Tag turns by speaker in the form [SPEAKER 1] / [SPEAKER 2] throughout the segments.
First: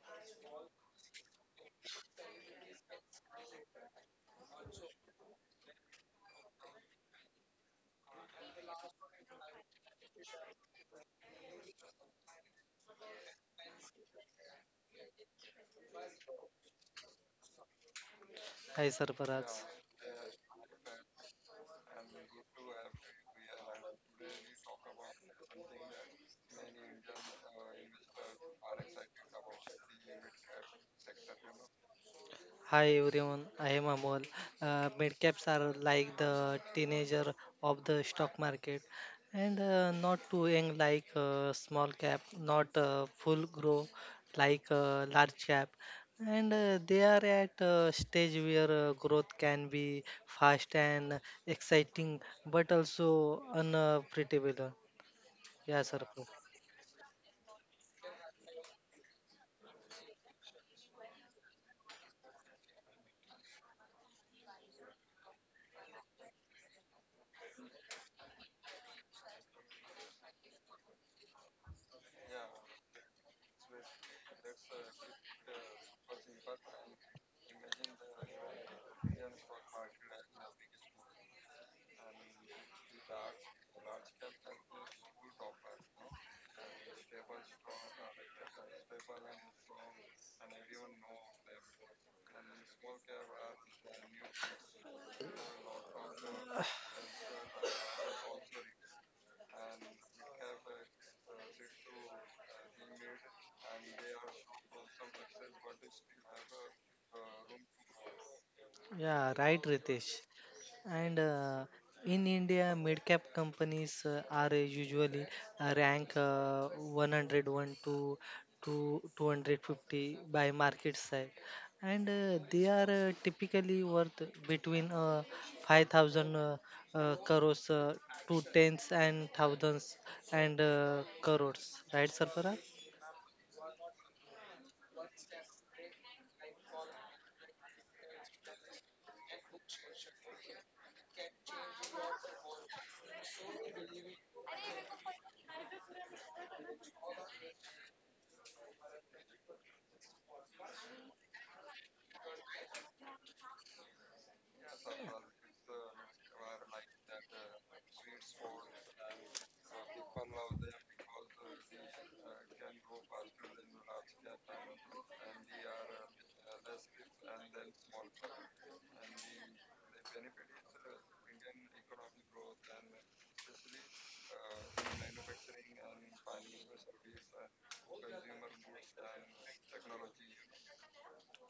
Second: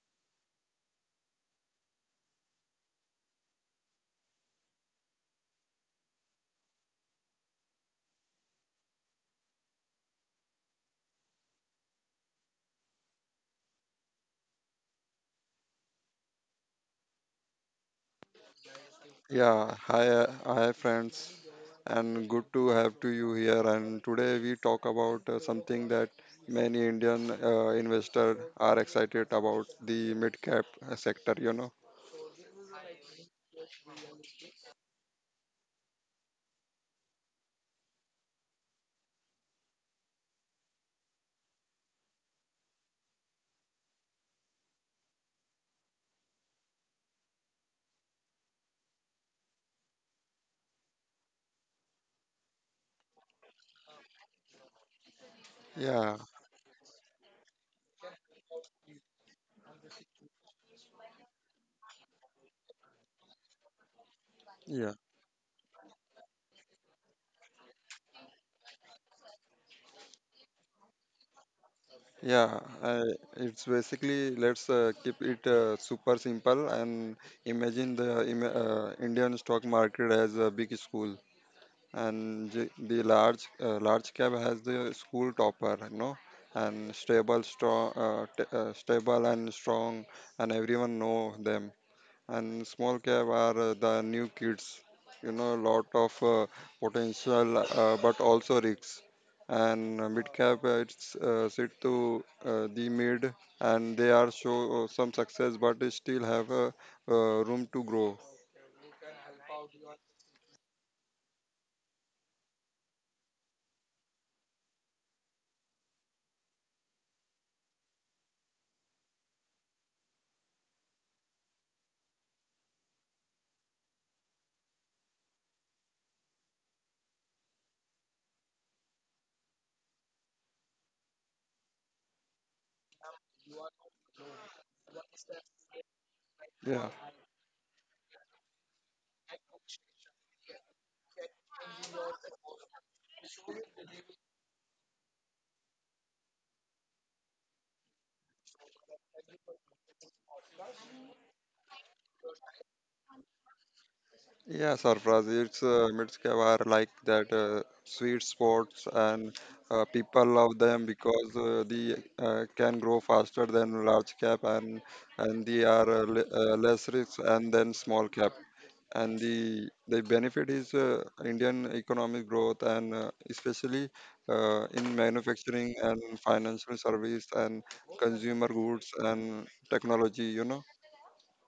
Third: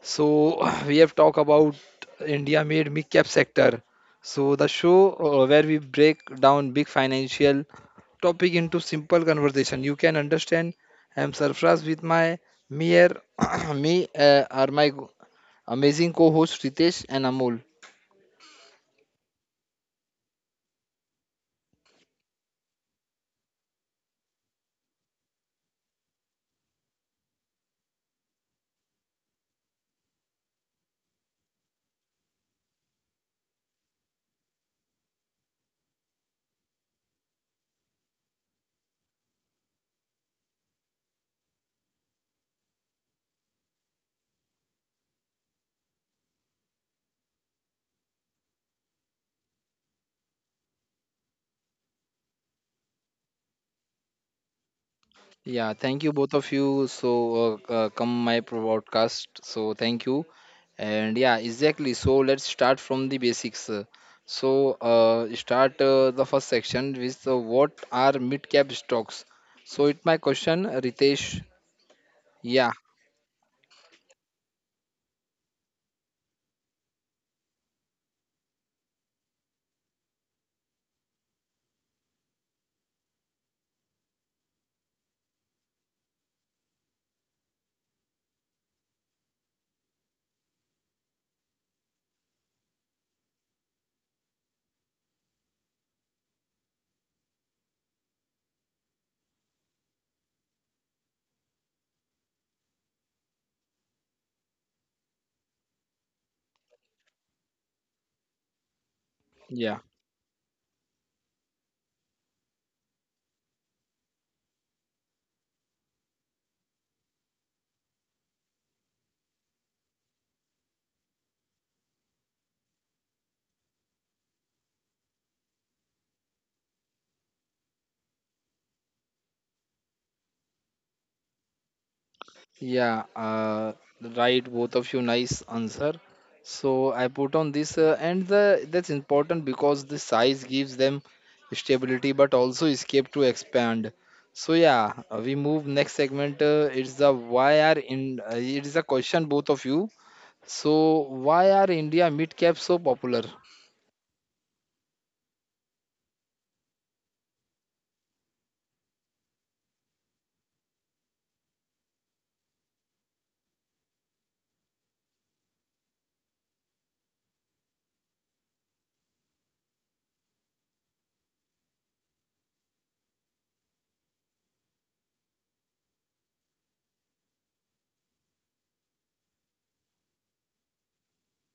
[SPEAKER 1] So we have talked about India made mid cap sector. So the show, where we break down big financial topic into simple conversation you can understand. I'm Sarfraz with my mere me are my amazing co-host Ritesh and Amol.
[SPEAKER 2] Hi Sarfaraj.
[SPEAKER 3] Hi friends, and good to have to you here. And today we talk about something that many Indian investors are excited about the mid cap sector.
[SPEAKER 2] Hi everyone, I am Amol. Midcaps are like the teenager of the stock market and not too young like small cap, not full grow like large cap. And they are at a stage where growth can be fast and exciting but also unpredictable.
[SPEAKER 1] Yeah,
[SPEAKER 2] Yeah,
[SPEAKER 1] thank you
[SPEAKER 3] Yeah,
[SPEAKER 2] Sarfaraj.
[SPEAKER 1] both of you. So come my broadcast. So thank you, and yeah, exactly. So let's start from the basics. So
[SPEAKER 3] yeah,
[SPEAKER 1] start the first section with what are mid cap stocks. So it my question, Ritesh.
[SPEAKER 3] yeah.
[SPEAKER 1] Yeah,
[SPEAKER 3] I, it's basically let's keep it super simple and imagine the Indian stock market as a big school, and the large cab has the school topper, you know, and stable strong stable and strong, and everyone know them. And small cab are the new kids, you know, lot of potential but also risks. And mid cap, it's sit to the mid, and they are show some success, but they still have room to grow.
[SPEAKER 2] Yeah, right,
[SPEAKER 1] yeah.
[SPEAKER 2] Ritesh. And in India, mid-cap companies are usually rank 101 to 250 by market size, and they are typically worth between 5,000 crores to tens and thousands and crores, right, Sarfara?
[SPEAKER 1] Yeah, right. Both of you, nice answer. So
[SPEAKER 3] Yeah.
[SPEAKER 1] I put on this, and the that's important because the size gives them stability, but also escape to expand. So yeah, we move next segment. It's the why are in. It is a question both of you. So why are India mid cap so popular?
[SPEAKER 3] Yeah, Sarfraz, it's Mitskeva are like that sweet spots, and people love them because they can grow faster than large cap, and and they are less risk and then small cap. And the benefit is Indian economic growth, and especially in manufacturing and financial service and consumer goods and technology. You know?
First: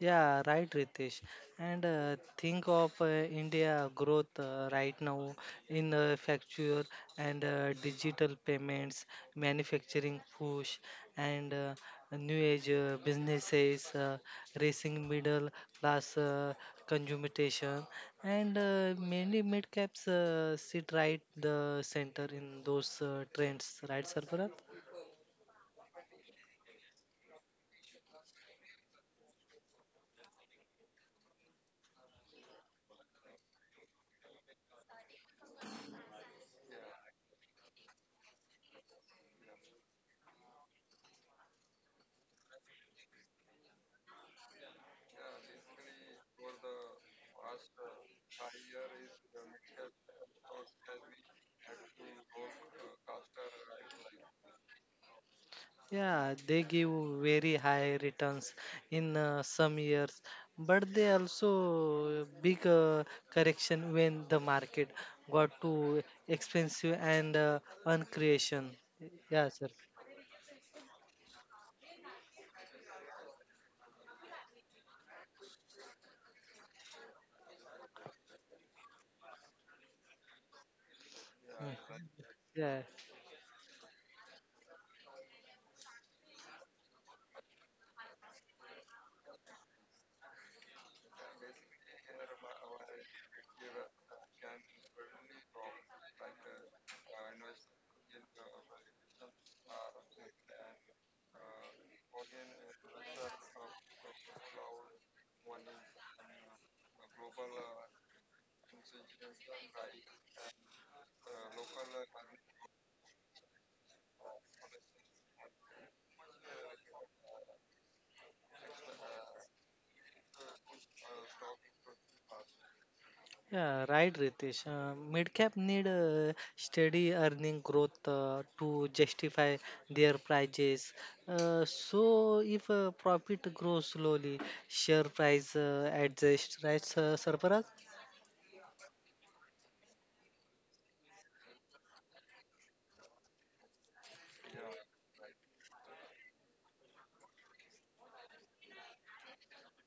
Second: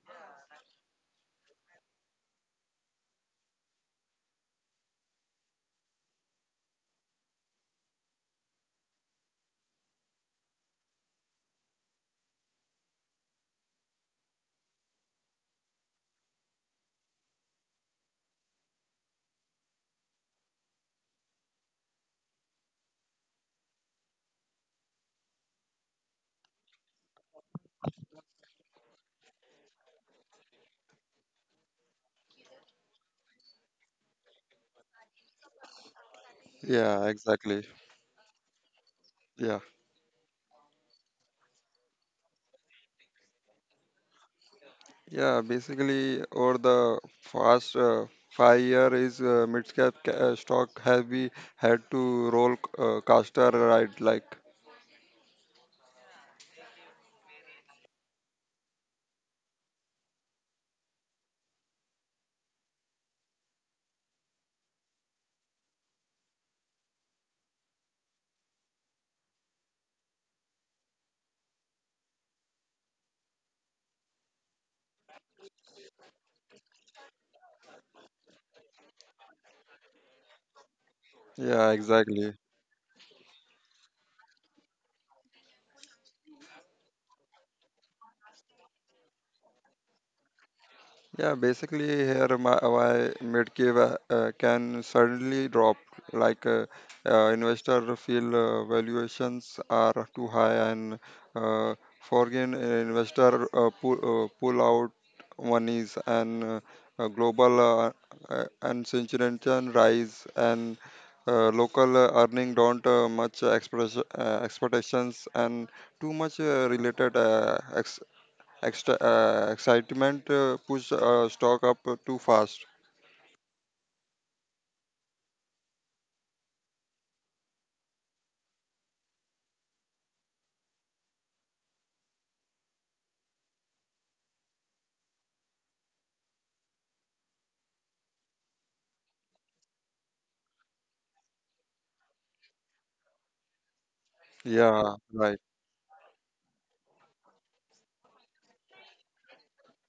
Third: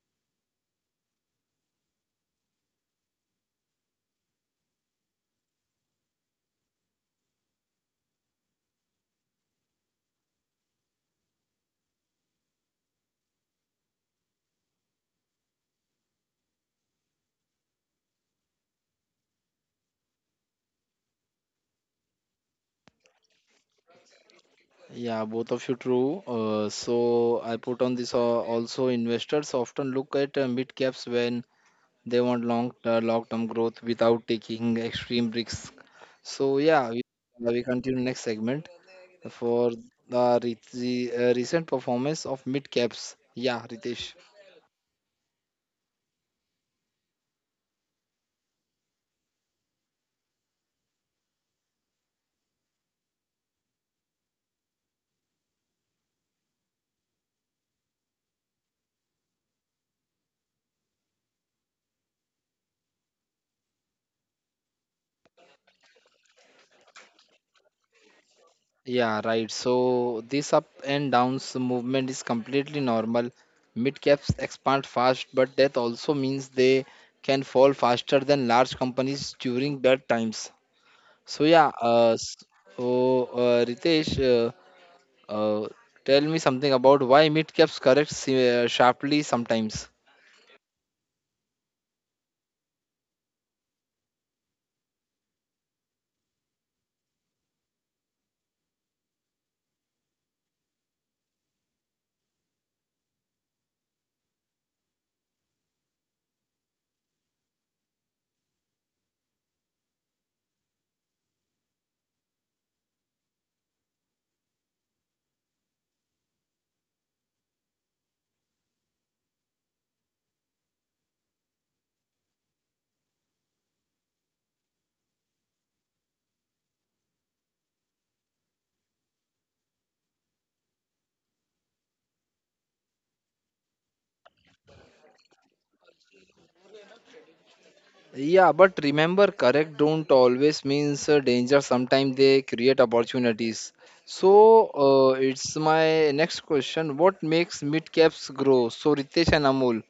[SPEAKER 2] Yeah, right, Ritesh. And think of India growth right now in facture and digital payments, manufacturing push, and new age businesses, racing middle class consumption, and many mid caps sit right the center in those trends, right, Sarfaraz?
[SPEAKER 1] Yeah, both of you true. So I put on this. Also, investors often look at mid caps when they want long-term growth without taking extreme risks. So yeah, we,
[SPEAKER 3] Yeah,
[SPEAKER 1] uh,
[SPEAKER 3] exactly.
[SPEAKER 1] we continue next segment
[SPEAKER 3] Yeah.
[SPEAKER 1] for the recent performance of mid caps. Yeah, Ritesh.
[SPEAKER 3] Yeah, basically, over the past 5 year is mid-cap stock have we had to roll caster, right? Like,
[SPEAKER 2] Yeah, they give very high returns in some years, but they also big correction when the market got too expensive and uncreation.
[SPEAKER 1] Yeah, right.
[SPEAKER 2] Yeah, sir.
[SPEAKER 1] So this up and downs movement is completely normal. Mid caps expand fast, but that also means they can fall faster than large companies during bad times. So yeah,
[SPEAKER 3] yeah,
[SPEAKER 2] Mm.
[SPEAKER 3] exactly.
[SPEAKER 2] Yeah.
[SPEAKER 1] so Ritesh, Uh, tell me something about why mid-caps correct sharply sometimes.
[SPEAKER 3] Yeah, basically, here my mid Medcave can suddenly drop, like investor feel valuations are too high, and uh, foreign investor pull out monies, and global uncertainty rise, and local earning don't much express, expectations, and too much related Extra excitement push stock up too fast.
[SPEAKER 2] Yeah, right, Ritesh. Mid-cap need steady earning growth to justify their prices. So, if profit grows slowly, share price adjusts, right, Sarfaraz?
[SPEAKER 1] Yeah, but remember, correct don't always means danger. Sometimes they create opportunities. So
[SPEAKER 3] Yeah, right.
[SPEAKER 1] it's my next question. What makes mid-caps grow? So Ritesh and Amol,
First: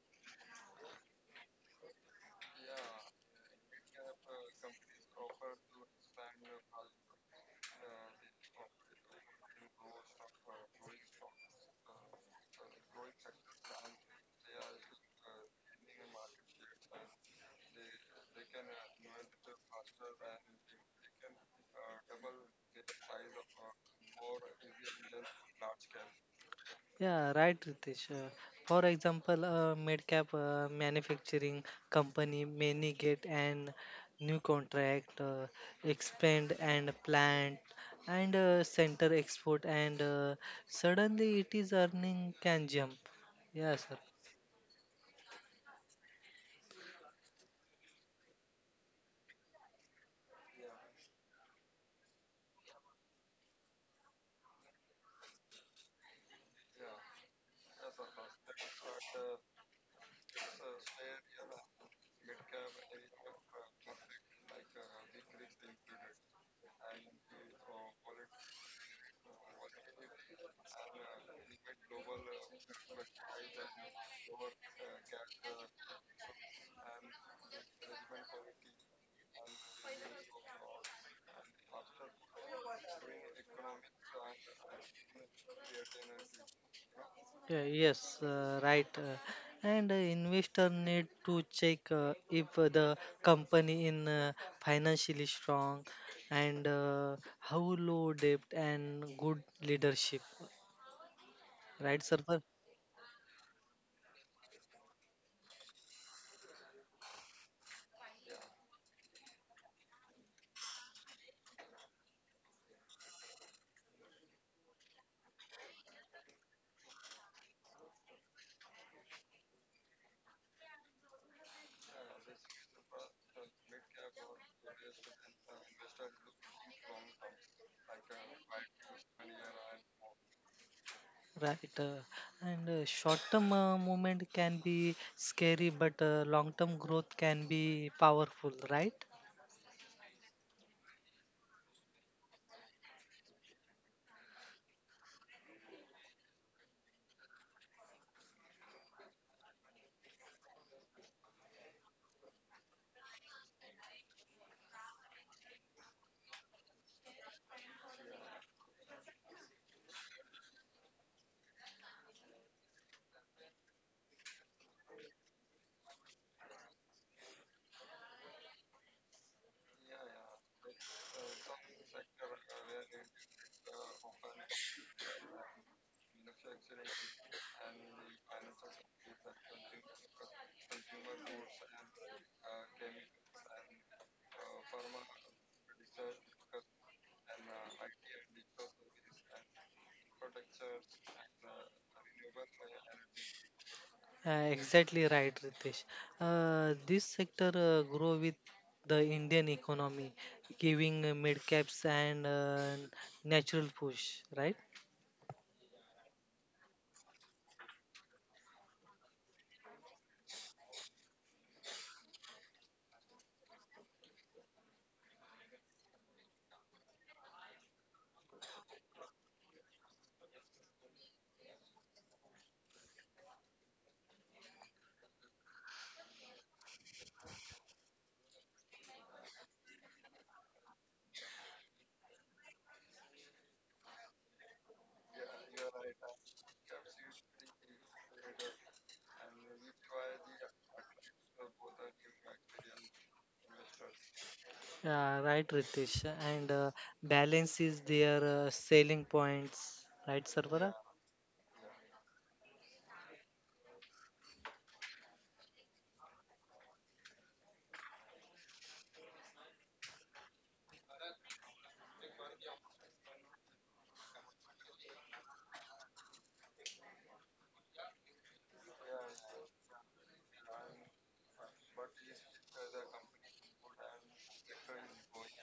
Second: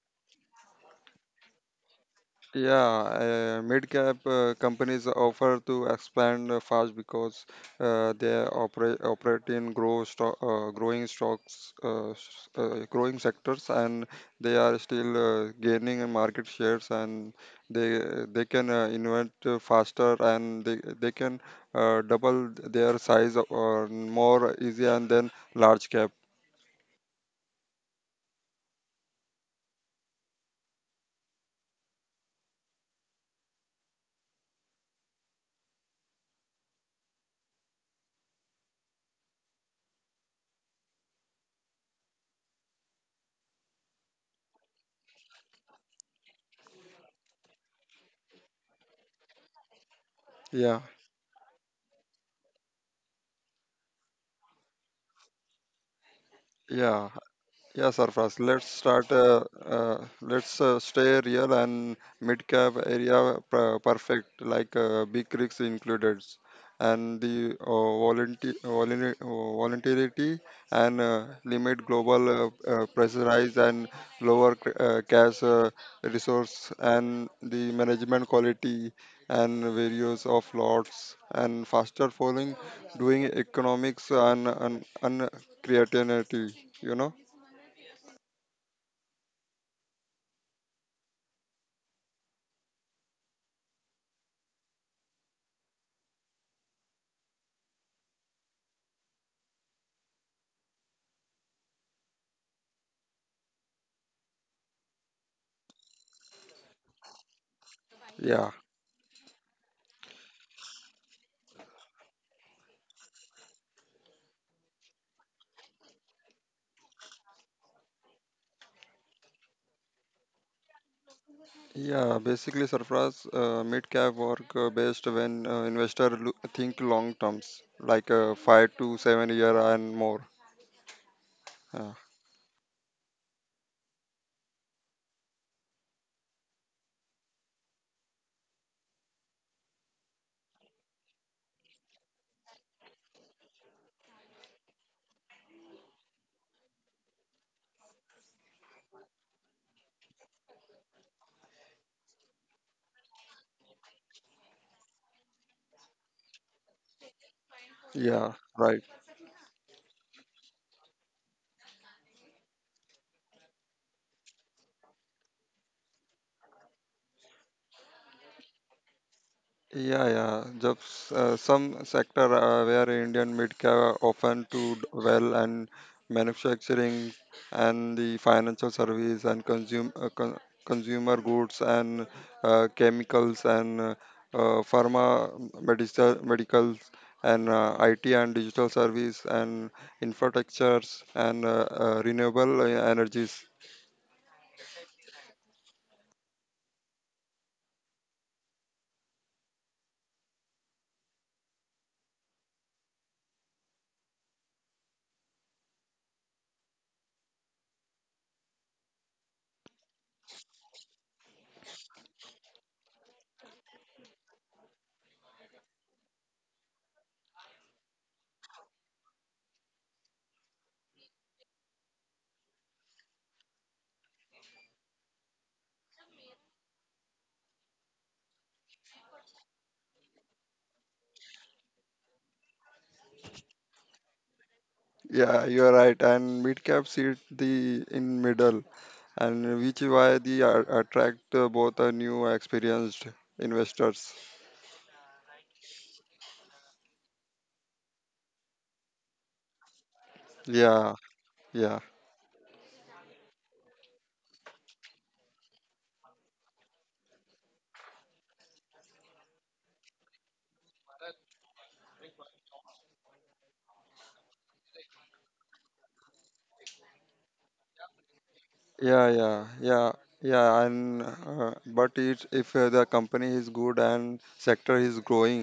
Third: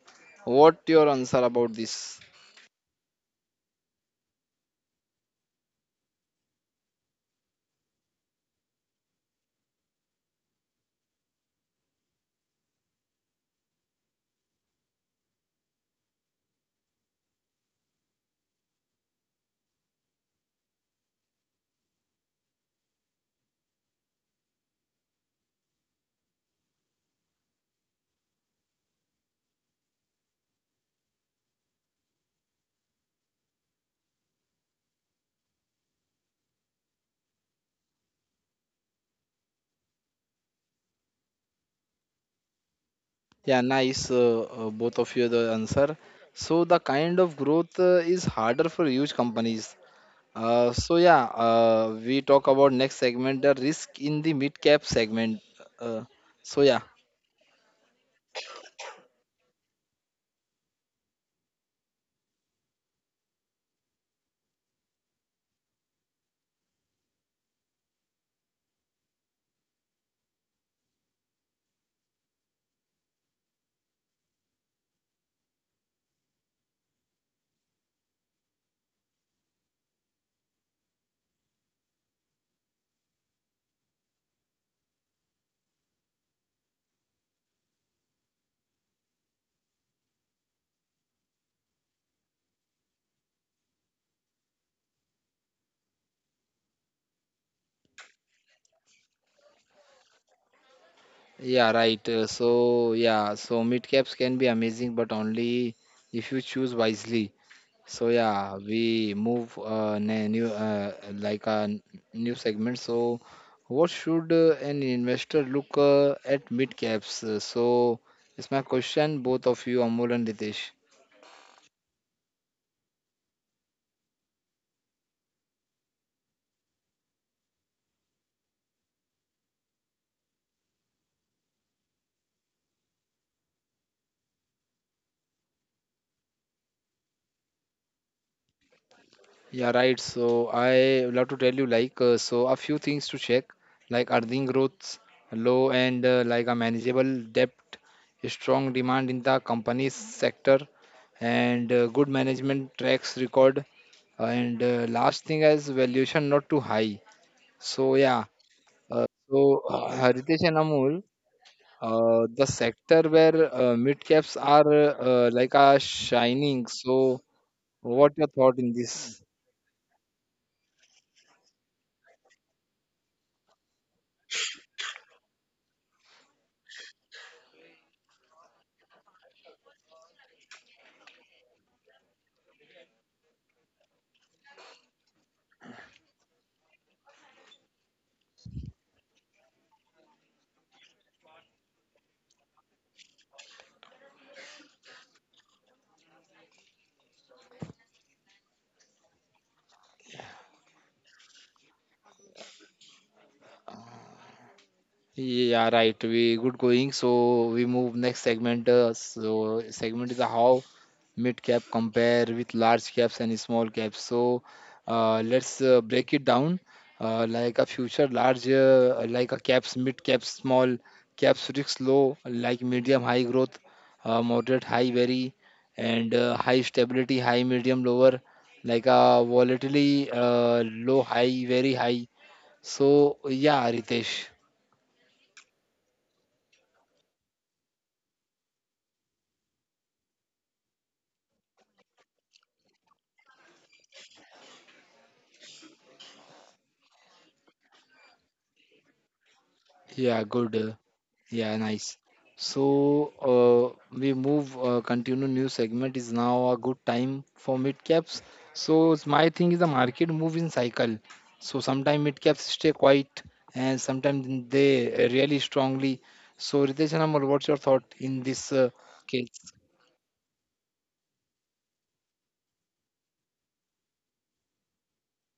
[SPEAKER 1] what your answer about this?
[SPEAKER 3] Yeah, mid-cap companies offer to expand fast because they operate in growing stocks, growing sectors, and they are still gaining in market shares, and they they can invent faster, and they can double their size or more easy, and then large cap.
[SPEAKER 2] Yeah, right, Ritesh. For example, a mid-cap manufacturing company may get an new contract, expand and plant, and center export, and suddenly it is earning can jump.
[SPEAKER 1] Yeah,
[SPEAKER 2] Yes.
[SPEAKER 1] nice. Both of you the answer. So the kind of growth is harder for huge companies. Uh,
[SPEAKER 3] Yeah.
[SPEAKER 1] so yeah, we talk about next segment, the risk in the mid cap segment. Uh, so yeah,
[SPEAKER 3] Yeah. Yeah, Sarfraz, let's start. Let's stay real, and mid cap area perfect, like big rigs included, and the voluntarity and limit global pressurize, and lower cash resource, and the management quality, and various of lots and faster following doing economics and creativity, you know.
[SPEAKER 2] Yeah, yes, right. And investor need to check if the company in financially strong and how low debt and good leadership.
[SPEAKER 1] yeah, right.
[SPEAKER 2] Right,
[SPEAKER 1] So
[SPEAKER 2] server?
[SPEAKER 1] yeah, so mid caps can be amazing, but only if you choose wisely. So
[SPEAKER 3] Yeah,
[SPEAKER 1] yeah, we move new like a new segment. So what should an investor look at mid caps? So it's my question, both of you, Amol and Ritesh.
[SPEAKER 3] yeah. Basically, Sarfaraz, mid cap work best when investor think long terms, like 5 to 7 year and more.
[SPEAKER 2] Right.
[SPEAKER 3] Uh,
[SPEAKER 2] And short-term movement can be scary, but long-term growth can be powerful, right?
[SPEAKER 1] Yeah, right. So I would love to tell you like so a few things to check like earning growth low and like a manageable debt, a strong demand in the company's sector, and good management tracks record. And last thing is valuation not too high. So yeah,
[SPEAKER 3] yeah, right.
[SPEAKER 1] Haritesh and Amol, the sector where mid caps are shining. So what your thought in this?
[SPEAKER 3] Yeah, yeah. Just some sector where Indian mid-cap often do well, and manufacturing, and the financial service, and consumer goods, and chemicals, and pharma, medicals, and IT and digital service, and infrastructures, and renewable energies.
[SPEAKER 2] Exactly right, Ritesh. This sector grow with the Indian economy, giving mid caps and natural push, right?
[SPEAKER 1] Yeah, right. We good going. So we move next segment. So segment is how mid cap compare with large caps and small caps. So let's break it down. Like a future large, like a caps, mid caps, small caps risk low, like medium high growth, moderate high vary, and high stability, high medium lower, like a volatility low high very high. So yeah, Ritesh.
[SPEAKER 3] Yeah, you are right. And mid-cap sit the in middle, and which is why they are, attract both new experienced investors.
[SPEAKER 2] Right, Ritesh. And balance is their selling points, right,
[SPEAKER 1] Yeah,
[SPEAKER 2] Sarvara?
[SPEAKER 1] good.
[SPEAKER 3] Yeah,
[SPEAKER 1] Yeah,
[SPEAKER 3] yeah,
[SPEAKER 1] nice. So we move continue new segment is now a good time for mid caps. So it's my thing is the market move in cycle. So sometimes mid caps stay quiet and sometimes they really strongly. So Ritesh and Amar, what's your thought in this
[SPEAKER 3] yeah,
[SPEAKER 1] case?
[SPEAKER 3] yeah, yeah, yeah. And but it, if the company is good and sector is growing,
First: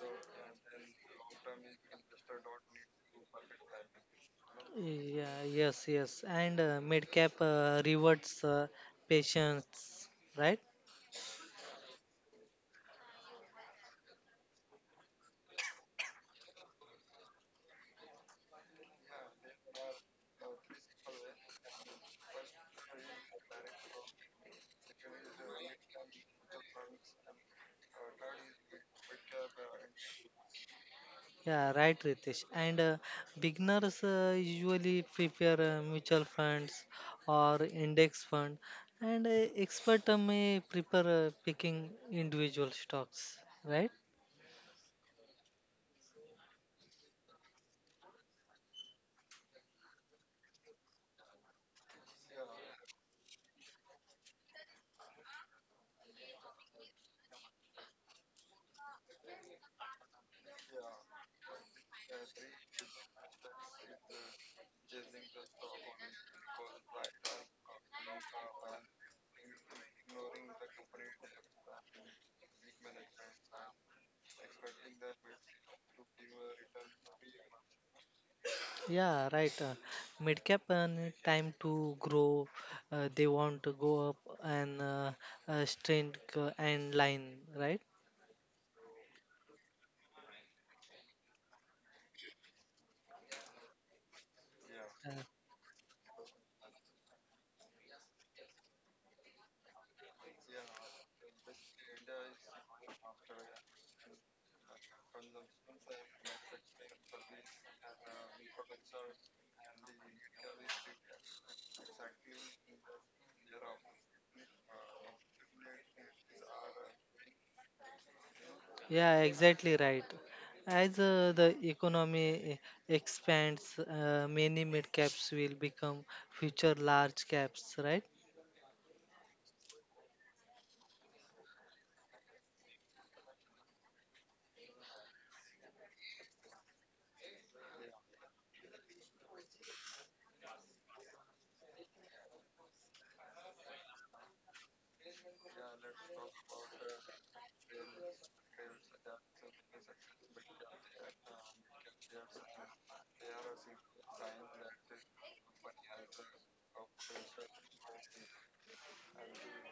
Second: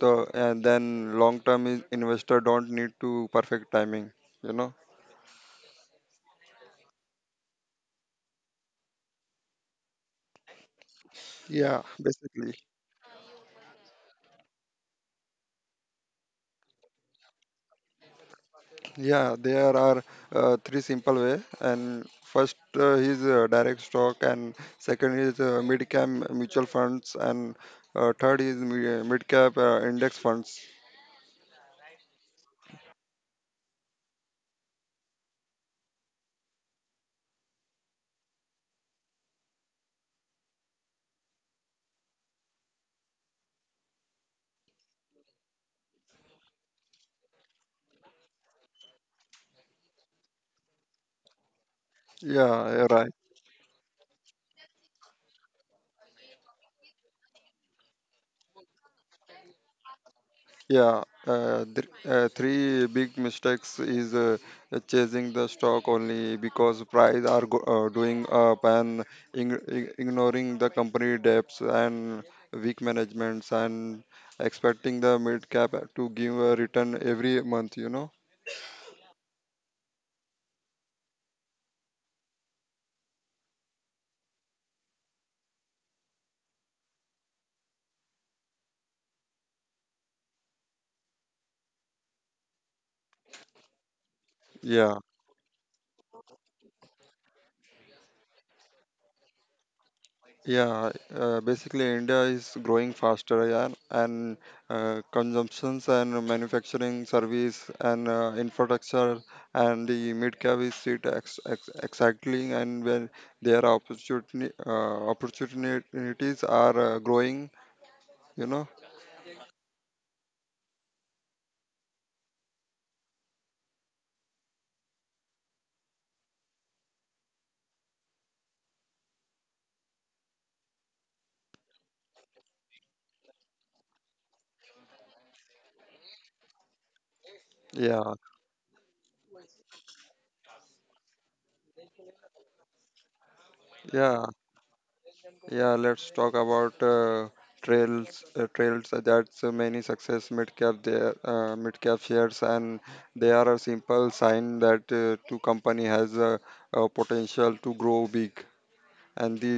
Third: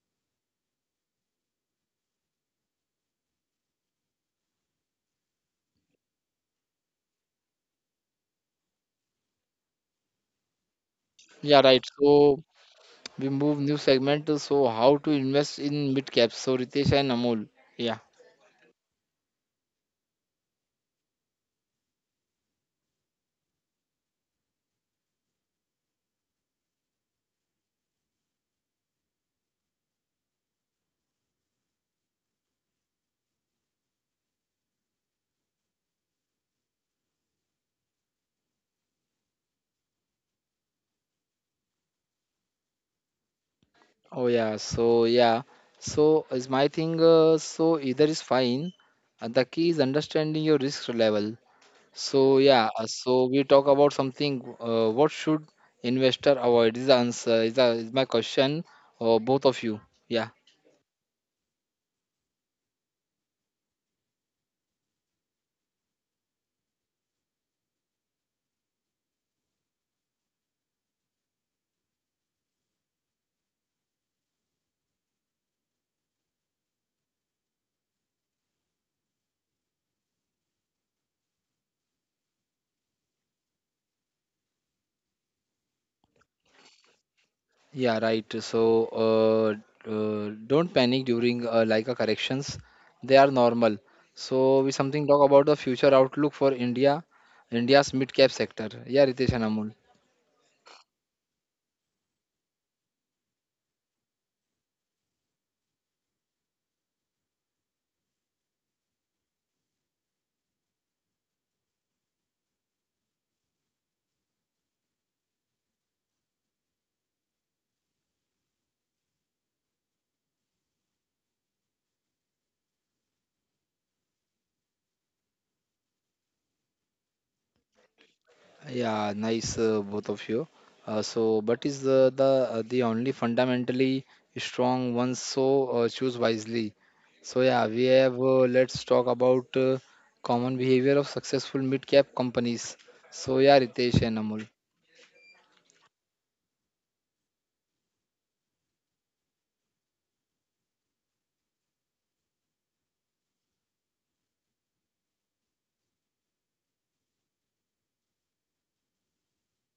[SPEAKER 3] so and then long term investor don't need to perfect timing, you know.
[SPEAKER 2] Yeah, yes, yes. And mid cap rewards patience, right?
[SPEAKER 1] Yeah, right.
[SPEAKER 3] Yeah,
[SPEAKER 1] So
[SPEAKER 3] basically,
[SPEAKER 1] we move new segment. So how to invest in mid caps? So Ritesh and Amol. Yeah.
[SPEAKER 3] yeah, there are three simple way, and first is direct stock, and second is mid cap mutual funds, and third is mid cap index funds.
[SPEAKER 2] Yeah, right, Ritesh. And beginners usually prepare mutual funds or index fund, and expert may prepare picking individual stocks. Right?
[SPEAKER 1] Oh yeah, so yeah, so is my thing. So either is fine. The key is understanding your risk level. So yeah,
[SPEAKER 3] Yeah, yeah, right.
[SPEAKER 1] so we talk about something. What should investor avoid? Is the answer is, is my question or both of you? Yeah,
[SPEAKER 3] Yeah, three big mistakes is chasing the stock only because price are doing up, and ignoring the company debts and weak managements, and expecting the mid cap to give a return every month. You know.
[SPEAKER 2] Yeah, right. Mid cap and time to grow. They want to go up and strength and line. Right?
[SPEAKER 1] yeah, right. So don't panic during like a corrections. They are normal. So we something talk
[SPEAKER 2] Uh,
[SPEAKER 3] Yeah.
[SPEAKER 1] about the future outlook for India's mid cap sector. Yeah, Ritesh and Amol.
[SPEAKER 3] Yeah, basically India is growing faster, yeah, and consumptions and manufacturing, service and infrastructure, and the mid cap is sit ex ex exactly, and when their opportunity opportunities are growing, you know.
[SPEAKER 2] yeah, exactly right. As the economy expands, many mid caps will become future large caps, right?
[SPEAKER 1] Yeah, nice both of you. So, but is the only fundamentally strong ones. So choose wisely. So yeah, we
[SPEAKER 3] Yeah,
[SPEAKER 1] have. Let's talk about common behavior of successful mid-cap companies. So yeah, Ritesh and
[SPEAKER 3] yeah.
[SPEAKER 1] Amul.
[SPEAKER 3] Yeah, let's talk about trails. Trails that's many success mid cap there, mid cap shares, and they are a simple sign that two company has a potential to grow big, and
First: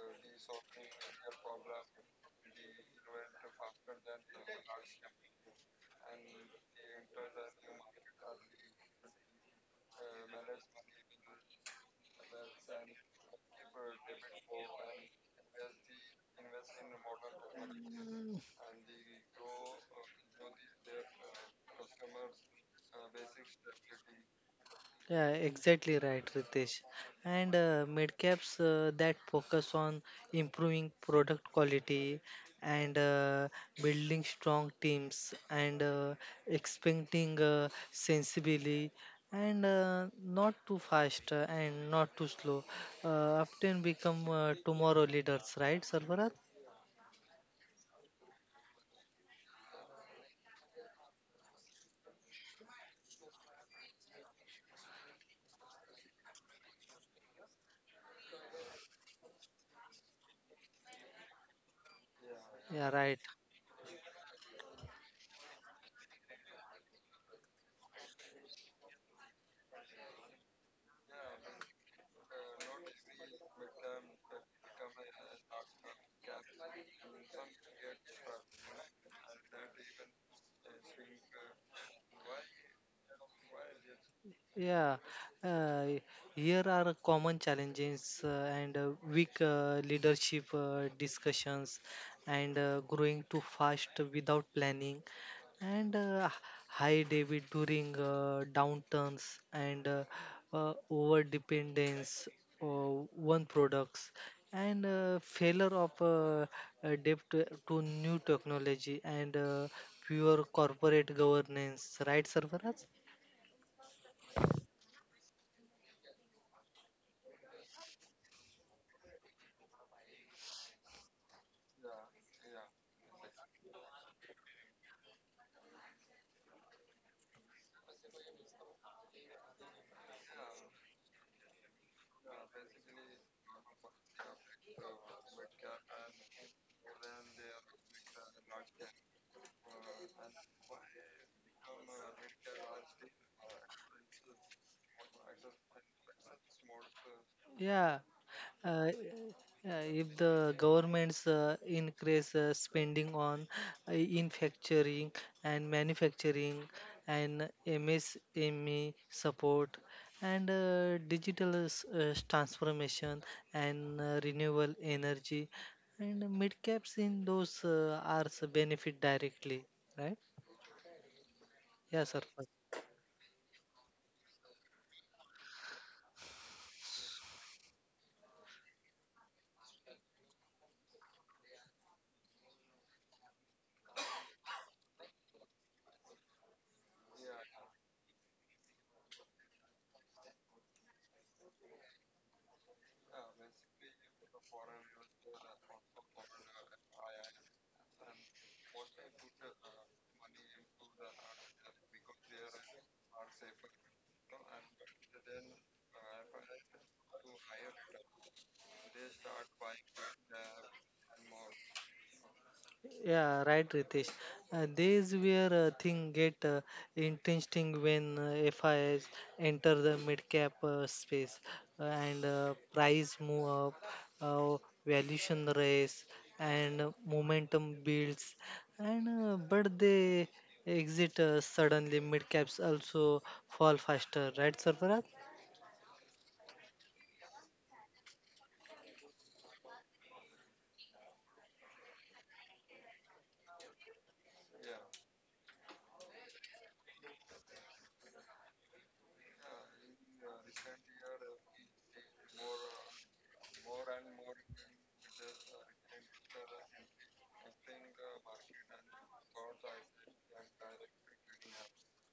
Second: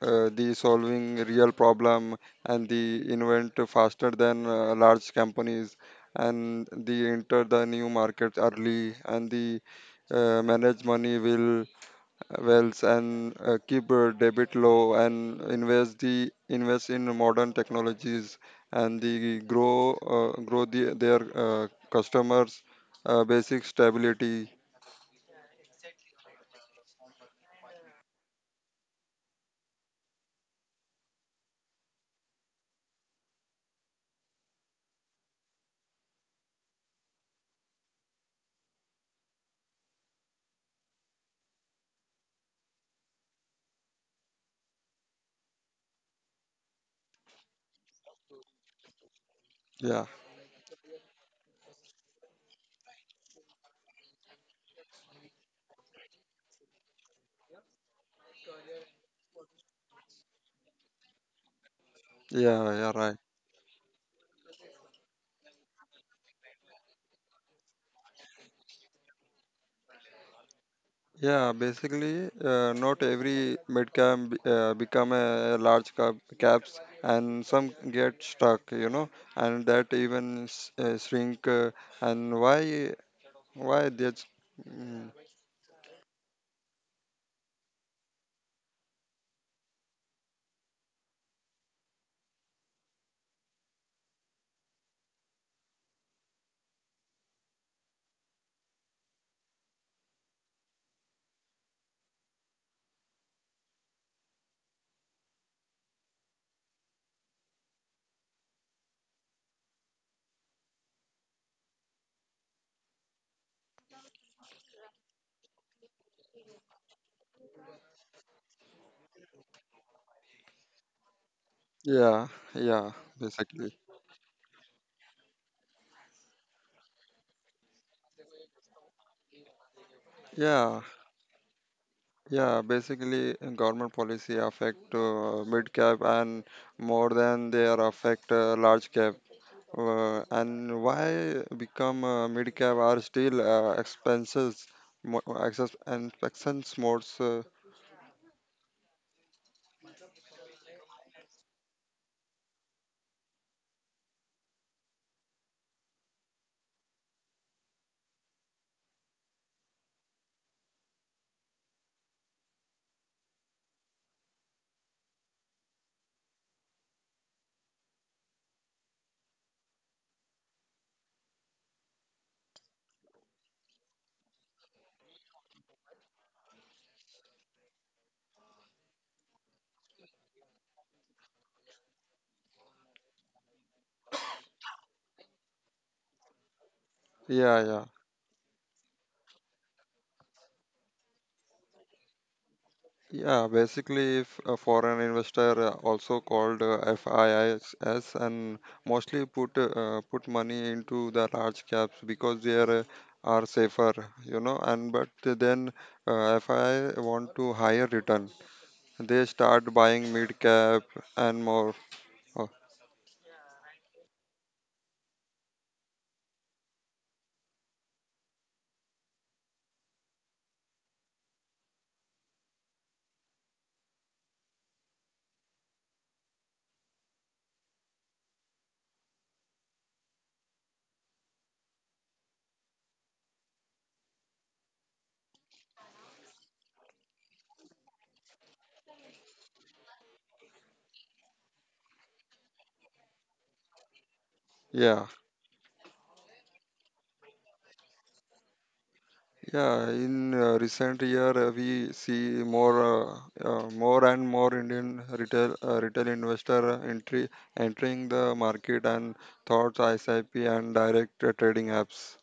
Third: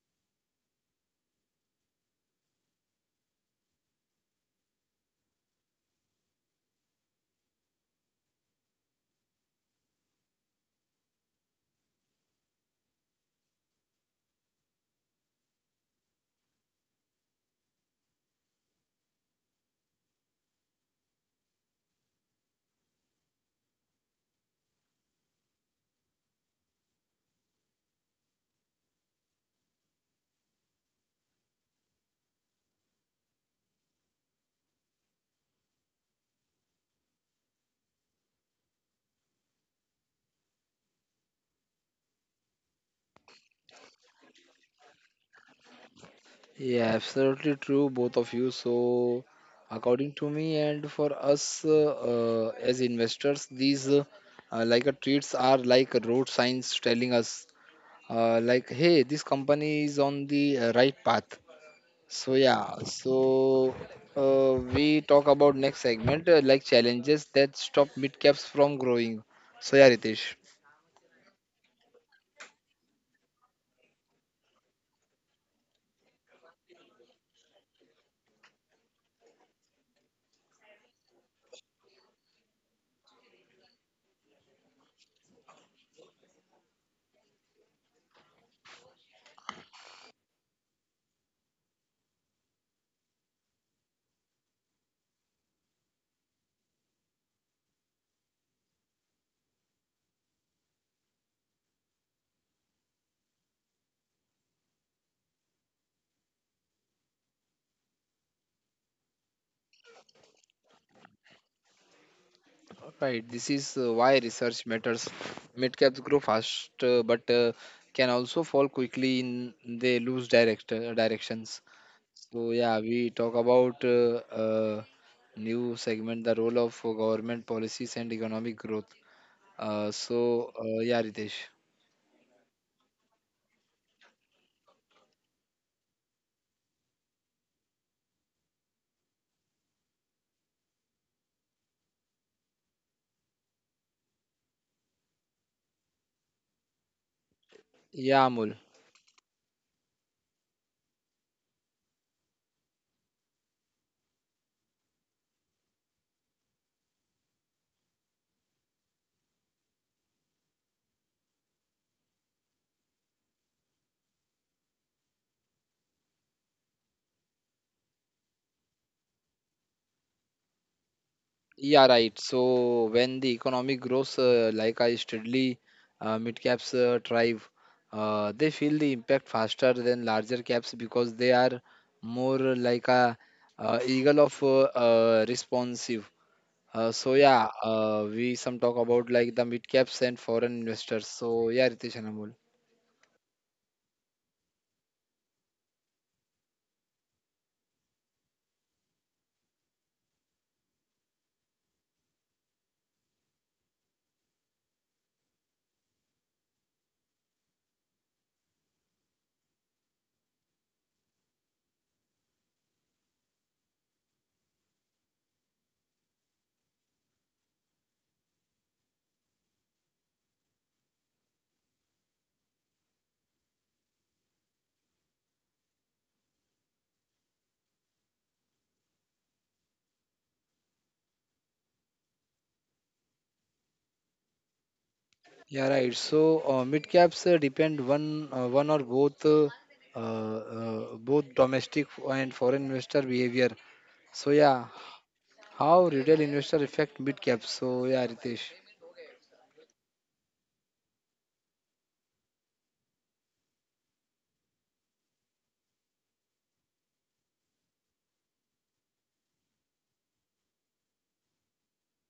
[SPEAKER 3] the solving real problem, and the invent faster than large companies, and they enter the new markets early, and the manage money will wealth, and keep debit low, and invest in modern technologies, and the grow grow the, their customers basic stability.
[SPEAKER 2] Yeah, exactly right, Ritesh. And midcaps that focus on improving product quality and building strong teams and expecting sensibly and not too fast and not too slow often become tomorrow leaders, right, Sarvarat?
[SPEAKER 1] Yeah, absolutely true, both of you. So,
[SPEAKER 3] Yeah,
[SPEAKER 1] according to me and for us as investors, these like a treats are like road signs telling us, like, hey, this company is on the right path. So
[SPEAKER 3] yeah,
[SPEAKER 1] yeah,
[SPEAKER 3] yeah,
[SPEAKER 2] Yeah,
[SPEAKER 3] right.
[SPEAKER 1] so
[SPEAKER 2] right.
[SPEAKER 1] we talk about next segment, like challenges that stop mid caps from growing. So yeah, Ritesh.
[SPEAKER 3] Yeah, basically, not every mid cap become a large cap caps, and some get stuck, you know, and that even shrink, and why that's, mm.
[SPEAKER 2] Yeah, uh, here are common challenges and weak leadership discussions and growing too fast without planning and high debit during downturns and over dependence on one products and failure of adapt to new technology and pure corporate governance, right, Sarfaraz?
[SPEAKER 1] Right, this is why research matters. Mid caps grow fast, but can also fall quickly in they lose directions.
[SPEAKER 3] Yeah,
[SPEAKER 1] So
[SPEAKER 3] yeah,
[SPEAKER 1] yeah, we talk
[SPEAKER 3] basically.
[SPEAKER 1] about new segment, the role of government policies and economic growth. uh, so
[SPEAKER 3] Yeah,
[SPEAKER 1] yeah, Ritesh.
[SPEAKER 3] yeah. Basically, government policy affect mid cap and more than they are affect large cap. And why become mid cap are still expenses, access and expense modes.
[SPEAKER 2] Yeah,
[SPEAKER 1] Yeah, Amul.
[SPEAKER 2] uh, if the governments increase spending on manufacturing and manufacturing and MSME support and uh, digital transformation and renewable energy and mid caps in those are benefit directly, right?
[SPEAKER 1] Yeah,
[SPEAKER 2] Yeah,
[SPEAKER 1] right.
[SPEAKER 2] sir.
[SPEAKER 1] So when the economic grows, like I steadily, mid caps thrive. They feel the impact faster than larger caps because they are more like a eagle of responsive. So
[SPEAKER 3] Yeah,
[SPEAKER 1] yeah,
[SPEAKER 3] yeah.
[SPEAKER 1] we some talk about like the mid caps and foreign investors. So yeah, Ritesh and Amul.
[SPEAKER 3] Yeah, basically, if a foreign investor, also called FIIs, and mostly put money into the large caps because they are safer, you know. And but then FII want to higher return. They start buying mid cap and more. Oh,
[SPEAKER 2] Yeah, right, Ritesh. This where thing get interesting when FIs enter the mid cap space and price move up, uh, valuation raise, and momentum builds. And but they exit suddenly. Mid caps also fall faster, right, Sarfaraz?
[SPEAKER 1] Yeah, right. So mid caps depend one or both domestic and foreign investor behavior. So yeah,
[SPEAKER 3] yeah.
[SPEAKER 1] how retail investor affect mid cap? So yeah, Ritesh.
[SPEAKER 3] Yeah, in recent year we see more more and more Indian retail investor entry entering the market and thoughts SIP and direct trading apps.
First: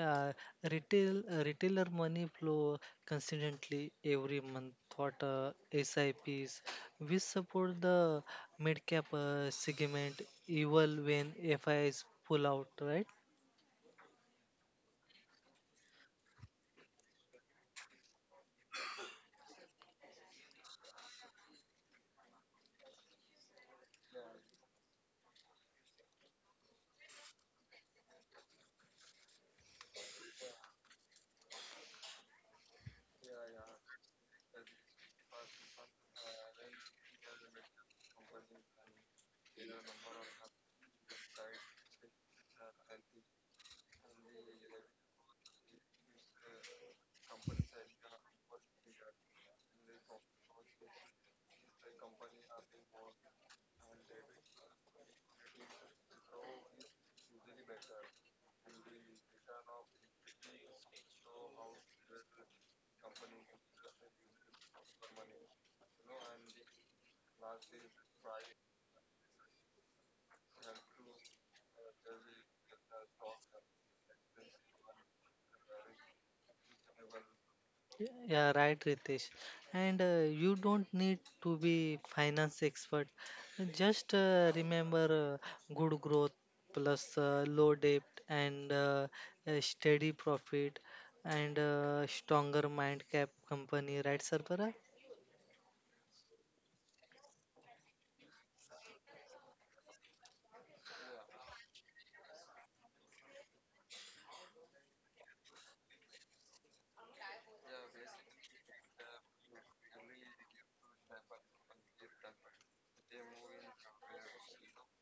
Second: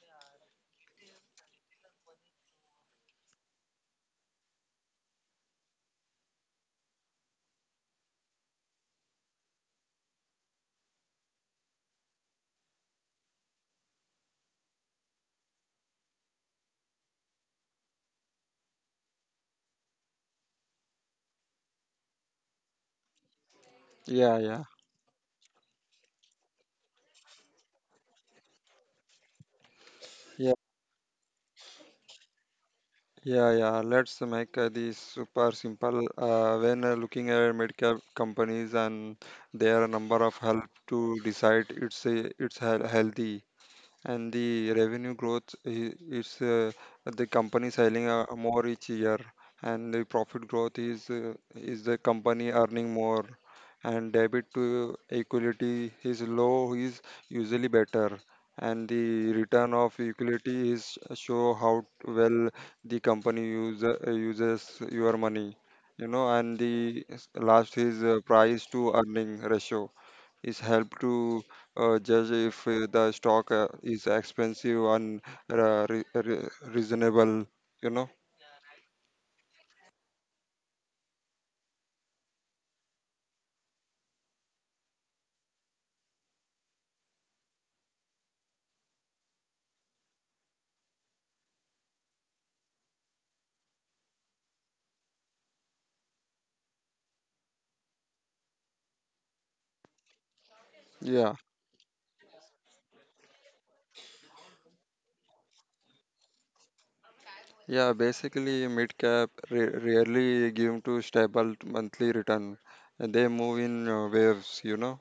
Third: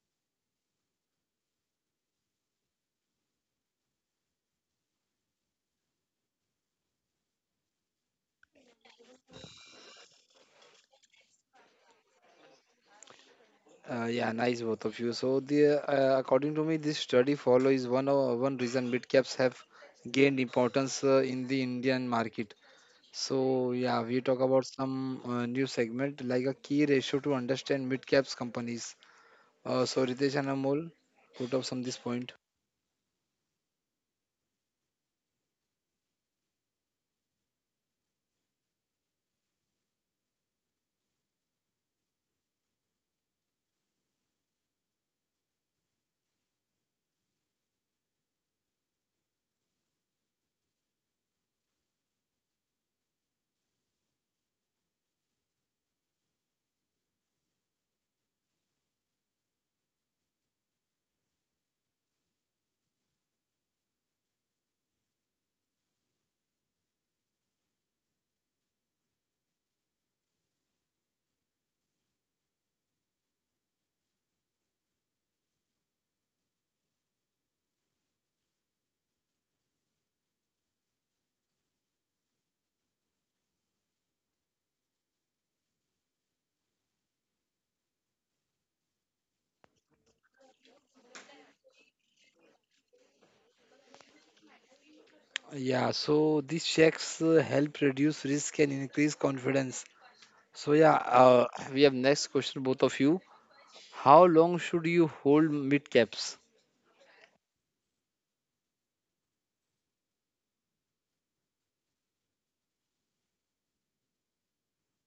[SPEAKER 2] Yeah, retailer money flow consistently every month. What SIPs? We support the mid cap segment even when FIs pull out, right?
[SPEAKER 1] Yeah, nice both of you. So the according to me, this study follow is one of one reason mid caps have gained importance in the Indian market. So yeah, we talk
[SPEAKER 3] Yeah,
[SPEAKER 1] about
[SPEAKER 3] yeah,
[SPEAKER 1] some new segment like a key ratio to understand mid caps companies. So Ritesh and
[SPEAKER 3] yeah,
[SPEAKER 1] Amol, put up some this point.
[SPEAKER 3] yeah, yeah. Let's make this super simple. When looking at mid-cap companies, and their number of help to decide it's healthy. And the revenue growth is the company selling more each year, and the profit growth is the company earning more, and debit to equity is low is usually better, and the return of equity is show how well the company uses your money, you know, and the last is price to earning ratio is help to judge if the stock is expensive and uh, re- re- reasonable, you know.
[SPEAKER 2] Yeah, right, Ritesh. And you don't need to be finance expert. Just remember good growth plus low debt and a steady profit and stronger mind cap company, right, Sarfara?
[SPEAKER 1] Yeah, so these checks help reduce risk and increase confidence. So yeah,
[SPEAKER 3] Yeah,
[SPEAKER 1] uh, we have next question both of you. How long should you hold mid caps?
[SPEAKER 3] yeah, basically mid cap rarely give to stable monthly return, and they move in waves, you know.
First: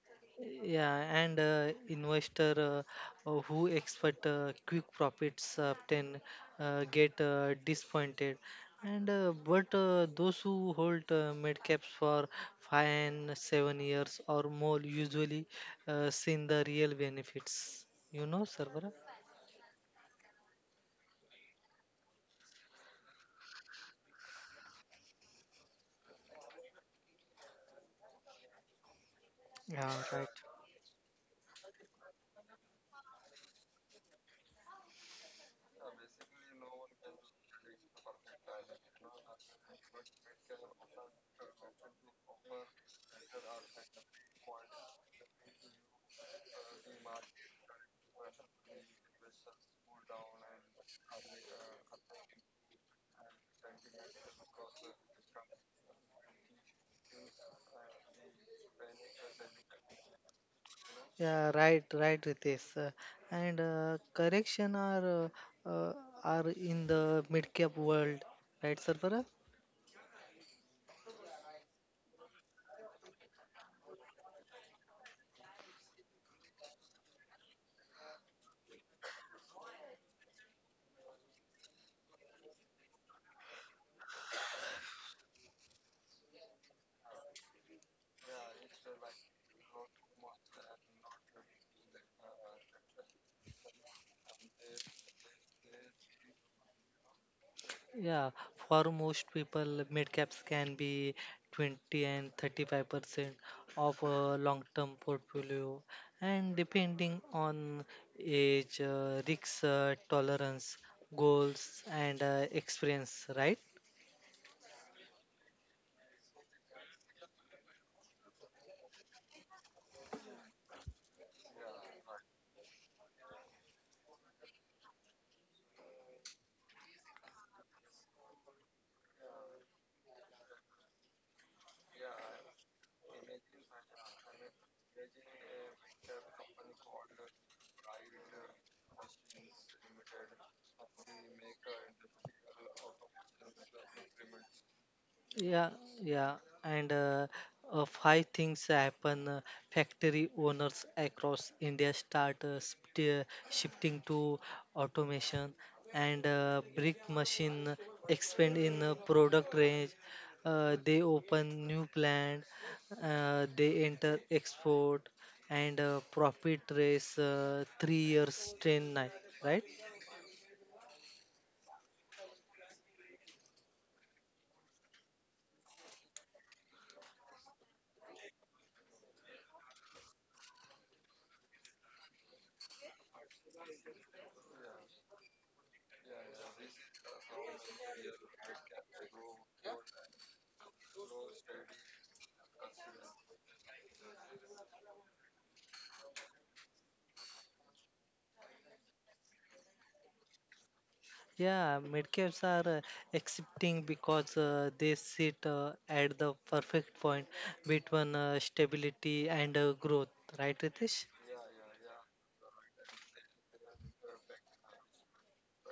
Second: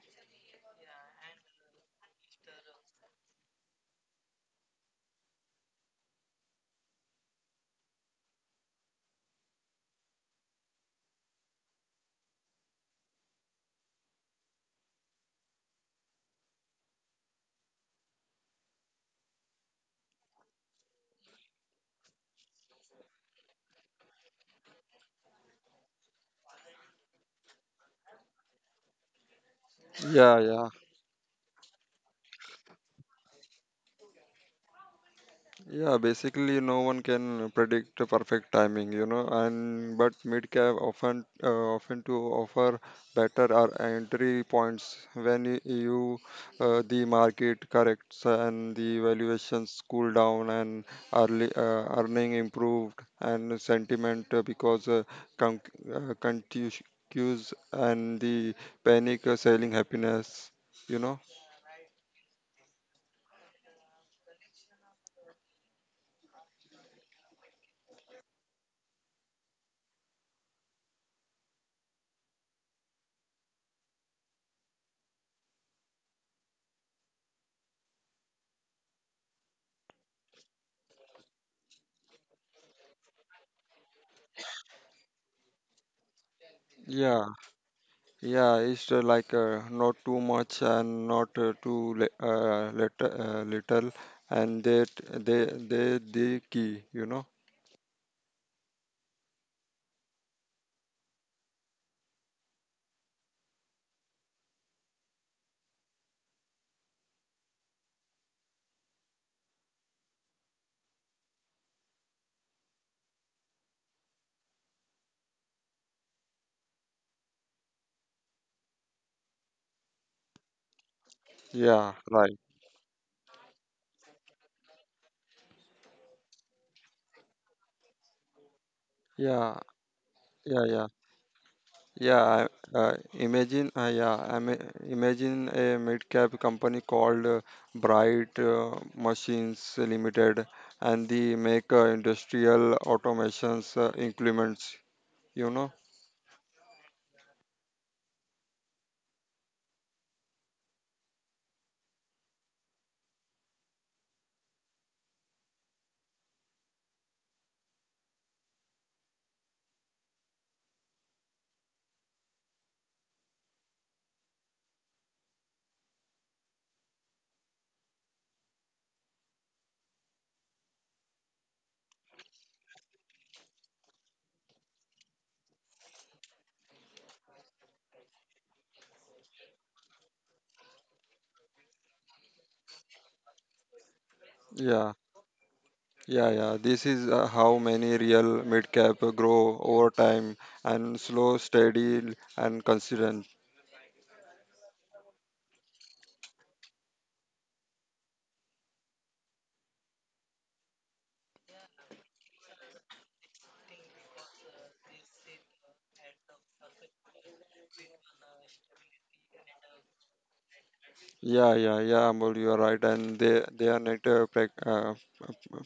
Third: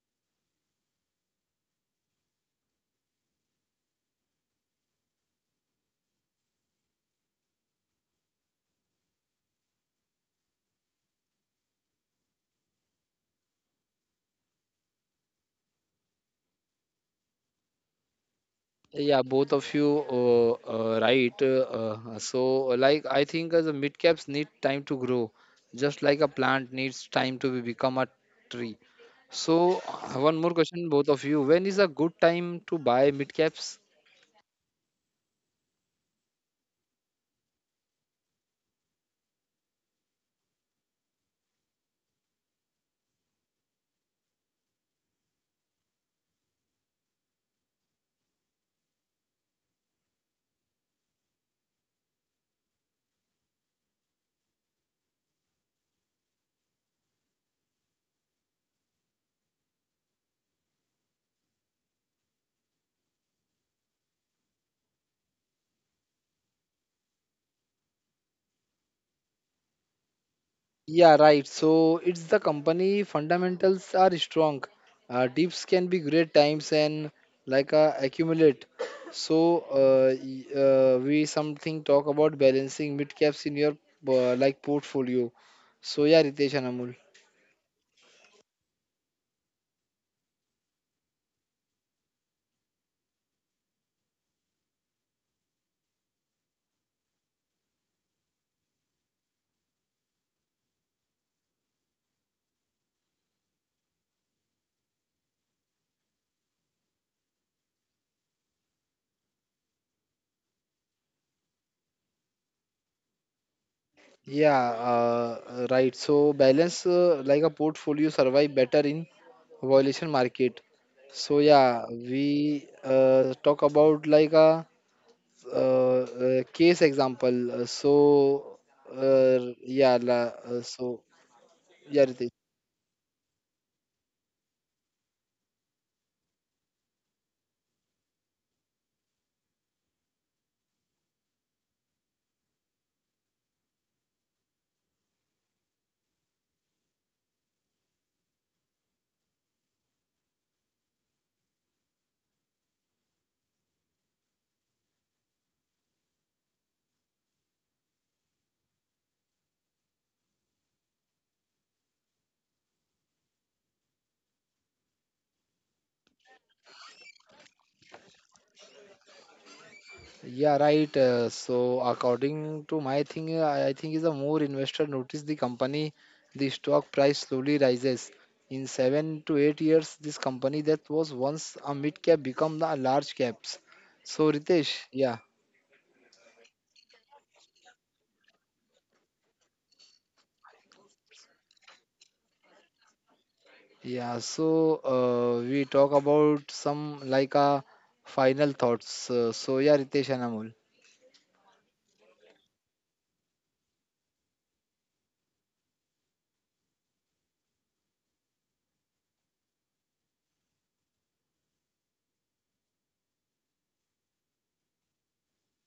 [SPEAKER 2] Yeah, and investor who expect quick profits often get disappointed. And but those who hold mid caps for 5 and 7 years or more usually seen the real benefits. You know, Sarvara?
[SPEAKER 1] Yeah, both of you right. So, like, I think the mid caps need time to grow, just like a plant needs time to become a tree. So,
[SPEAKER 2] Yeah, right.
[SPEAKER 3] Yeah,
[SPEAKER 1] one more
[SPEAKER 3] yeah.
[SPEAKER 1] question, both of you. When is a good time to buy mid caps?
[SPEAKER 3] Yeah, basically, no one can predict the perfect timing, you know, and but mid cap often to offer better or entry points when you, the market corrects, and the valuations cool down, and early earning improved, and sentiment con- uh, contus- cues, and the panic selling happiness, you know.
[SPEAKER 2] Yeah, right, right, Ritesh. And correction uh, uh, are in the mid cap world, right, sir?
[SPEAKER 1] Yeah, right. So it's the company fundamentals are strong. Dips can be great times and like accumulate. So we something talk about balancing mid caps in your like portfolio. So yeah, Ritesh and Amul.
[SPEAKER 3] Yeah. Yeah, it's like not too much and not too little, little, and that they the key, you know.
[SPEAKER 2] Yeah, for most people, mid caps can be 20 and 35% of a long-term portfolio, and depending on age, risk tolerance, goals, and experience, right?
[SPEAKER 1] Yeah, right. So balance like a portfolio survive better in violation market. So yeah,
[SPEAKER 3] Yeah, right.
[SPEAKER 1] we talk about like a uh, case example. So,
[SPEAKER 3] Yeah,
[SPEAKER 1] yeah,
[SPEAKER 3] yeah, yeah,
[SPEAKER 1] so yeah,
[SPEAKER 3] yeah.
[SPEAKER 1] Ritesh.
[SPEAKER 3] Yeah, I mean, imagine a mid-cap company called Bright Machines Limited, and they make industrial automations implements, you know.
[SPEAKER 2] Yeah, yeah, and five things happen. Factory owners across India start shifting to automation, and brick machine expand in product range. They open new plant. They enter export and profit raise 3 years ten nine, right?
[SPEAKER 1] Yeah, right. So, according to my thing, I think is a more investor notice the company, the stock price slowly rises. In 7 to 8 years, this company that was once a mid cap become the large caps. So, Ritesh,
[SPEAKER 3] Yeah.
[SPEAKER 1] yeah,
[SPEAKER 3] Yeah, yeah. This is how many real mid cap grow over time, and slow, steady, and consistent.
[SPEAKER 1] yeah. So, we talk about some like a final thoughts. So, yeah, Ritesh and Amol.
[SPEAKER 2] Yeah, midcaps are accepting because they sit at the perfect point between stability and growth, right, Ritesh?
[SPEAKER 3] Yeah, yeah, yeah. Amol, you are right. And they are need to prac uh,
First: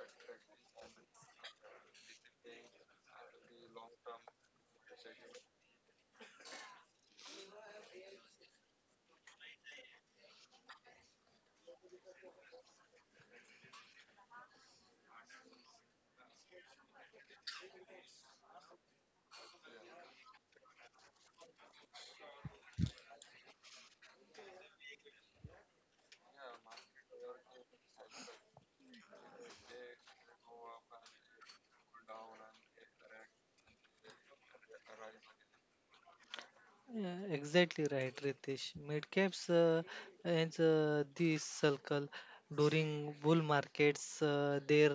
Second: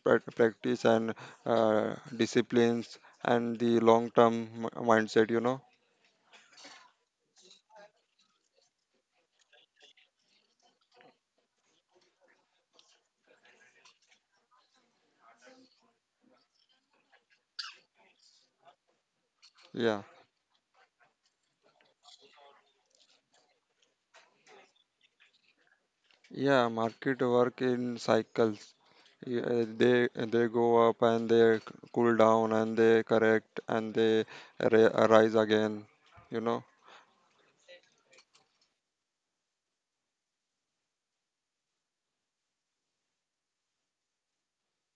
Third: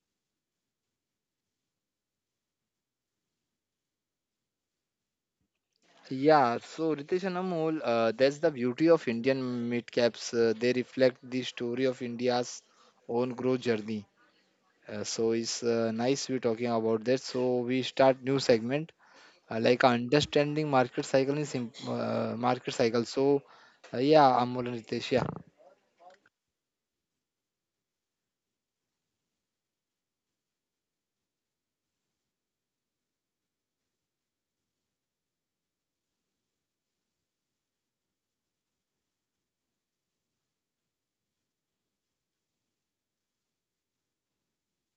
[SPEAKER 3] prac- practice and disciplines and the long term mindset. You know.
[SPEAKER 1] Yeah, so Ritesh and Amol, that's the beauty of Indian mid-caps. They reflect the story of India's own growth journey. So it's nice we're talking about that. So we start new segment like
[SPEAKER 3] Yeah,
[SPEAKER 1] understanding market cycle in sim market cycle. So yeah, Amol and Ritesh, yeah,
[SPEAKER 3] yeah. Market work in cycles. Yeah, they go up, and they cool down, and they correct, and they rise again. You know.
[SPEAKER 2] Yeah, exactly right, Ritesh. Midcaps and this circle during bull markets, they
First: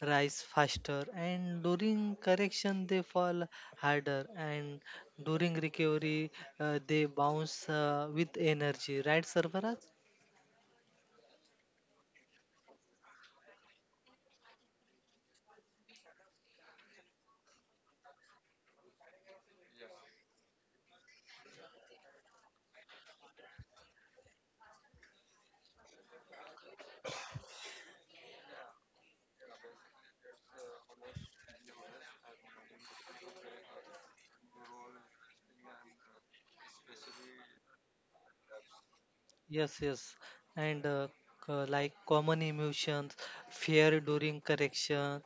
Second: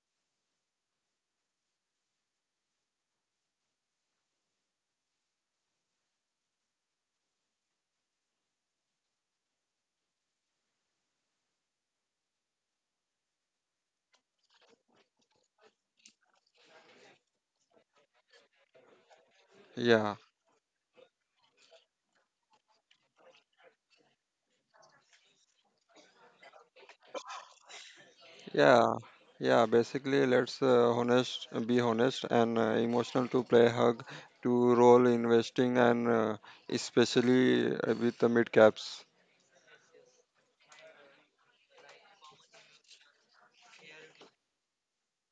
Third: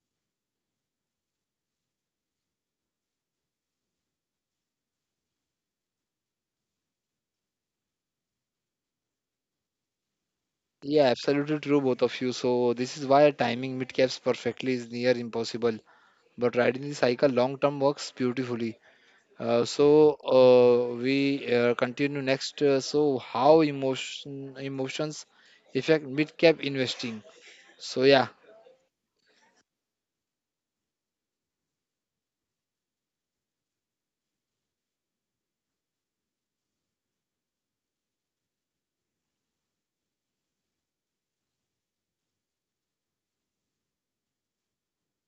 [SPEAKER 2] rise faster, and during correction, they fall harder, and during recovery, they bounce with energy, right, Sarvaraj?
[SPEAKER 1] yeah, absolutely true, both of you. So this is why timing mid-caps perfectly is near impossible, but riding the cycle long term works beautifully. So
[SPEAKER 3] Yeah.
[SPEAKER 1] we continue next. So how emotions affect mid cap investing? So yeah,
[SPEAKER 3] Yeah, yeah. Basically, be honest, and emotional to play hug to roll investing, and especially with the mid caps.
[SPEAKER 2] Yes, yes, and like common emotions, fear during correction,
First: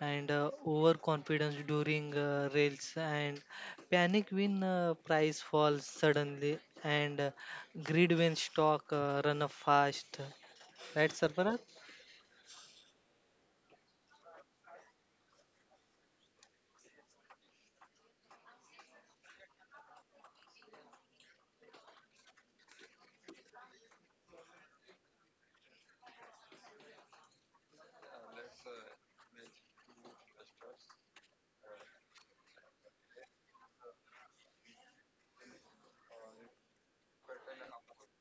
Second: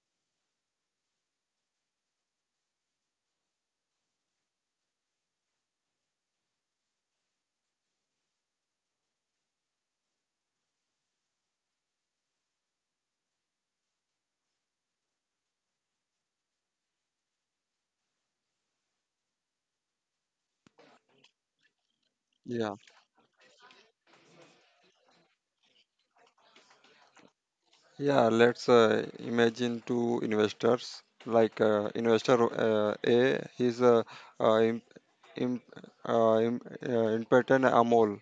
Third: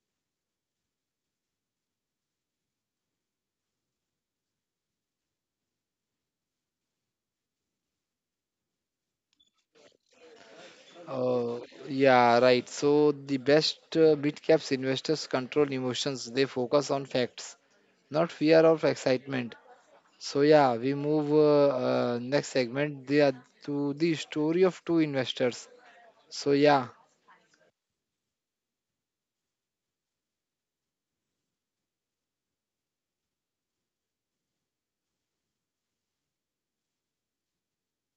[SPEAKER 2] and overconfidence during rails, and panic when price falls suddenly, and greed when stock run up fast. Right, Sarfaraz?
[SPEAKER 1] uh, yeah, right. So the best mid caps investors control emotions. They focus on facts, not fear or excitement. So yeah, we move next
[SPEAKER 3] Yeah,
[SPEAKER 1] segment. They are to the story of two investors. So yeah,
[SPEAKER 3] yeah. Let's imagine two investors. Like investor A, he's a uh, imp, imp, uh, imp, impotent Amol.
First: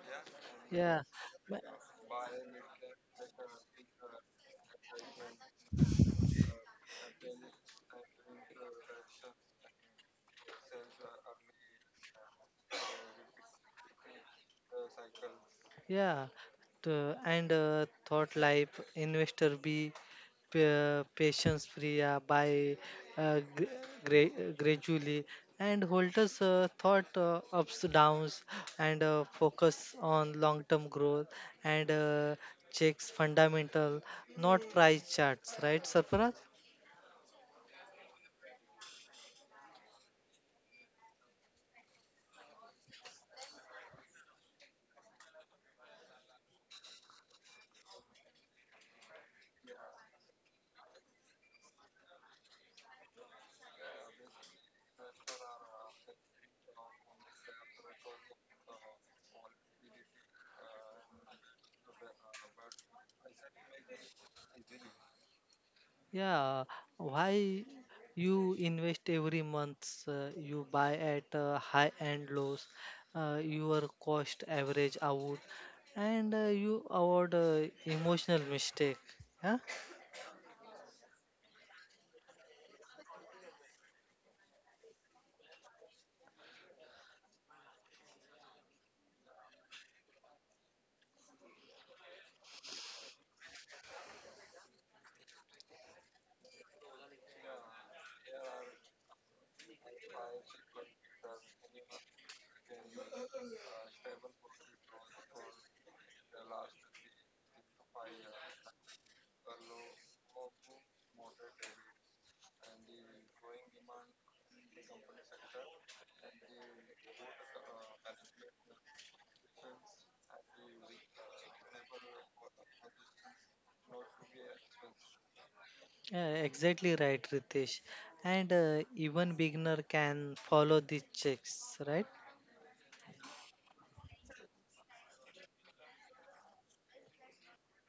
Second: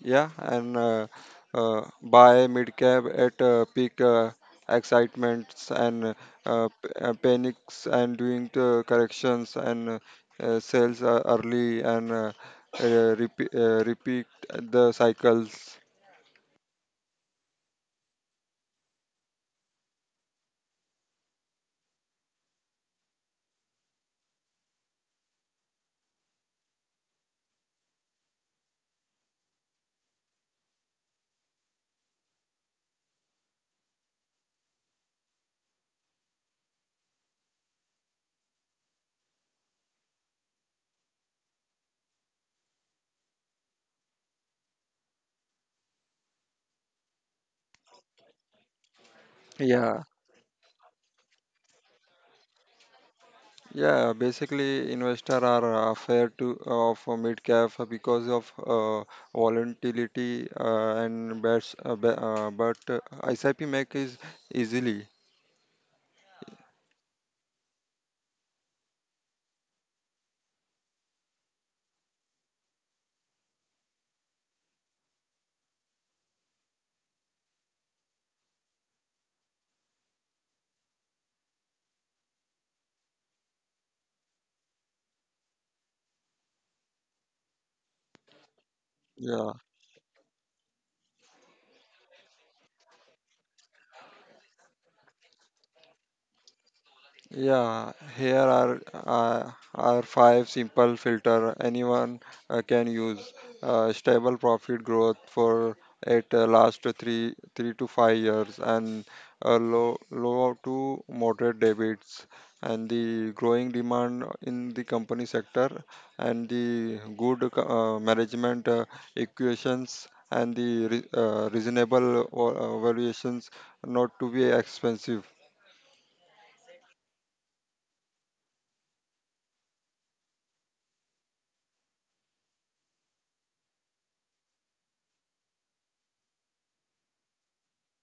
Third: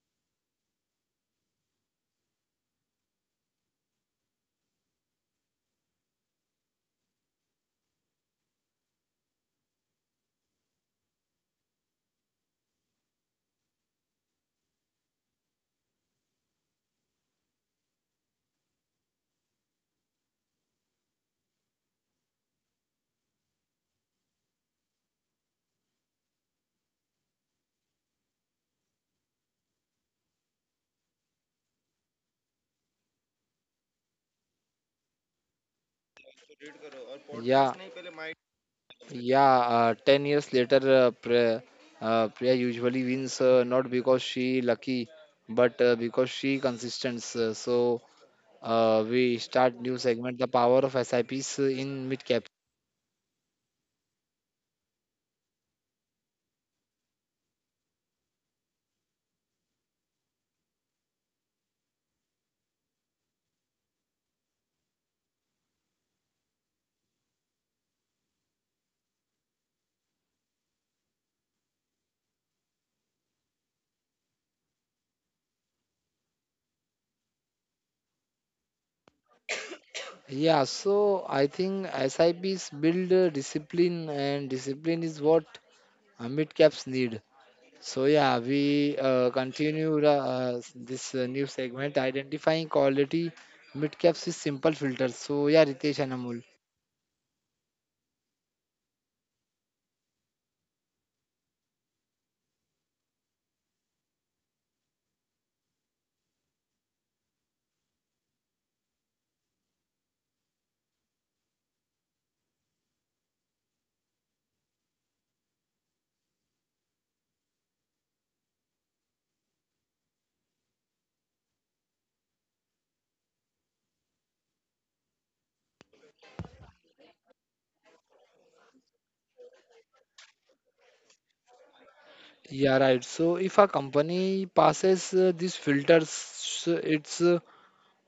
[SPEAKER 3] Yeah, and
[SPEAKER 2] Yeah.
[SPEAKER 3] buy mid cap at peak excitements, and panics and doing the corrections, and sales early, and repeat the cycles.
[SPEAKER 2] Yeah, to, and Thought Life Investor B, Patience Priya by uh, gra- gradually and holders thought ups downs and focus on long term growth and checks fundamental not price charts, right, Sarfaraz?
[SPEAKER 1] yeah. Yeah, 10 years later, Priya usually wins, not because she lucky, but because she consistent. So we start new
[SPEAKER 3] Yeah,
[SPEAKER 1] segment, the power of SIPs in mid cap.
[SPEAKER 3] yeah. Basically, investor are afraid to of a mid cap because of volatility and bets, but SIP make is easily.
[SPEAKER 2] Yeah, why you invest every month, you buy at high and lows, your cost average out, and you avoid emotional mistake. Huh?
[SPEAKER 1] Yeah, so I think SIPs build discipline, and discipline is what mid caps need. So yeah, we
[SPEAKER 3] Yeah.
[SPEAKER 1] continue this new segment, identifying quality mid caps with simple filters. So yeah, Ritesh and Amol.
[SPEAKER 3] Yeah, here are five simple filter anyone can use. Stable profit growth for at last three to five years, and uh, low to moderate debits, and the growing demand in the company sector, and the good management equations, and the re- reasonable valuations, not to be expensive.
[SPEAKER 2] Yeah, exactly right, Ritesh. And even beginner can follow these checks, right?
[SPEAKER 1] Yeah, right. So if a company passes these filters, so it's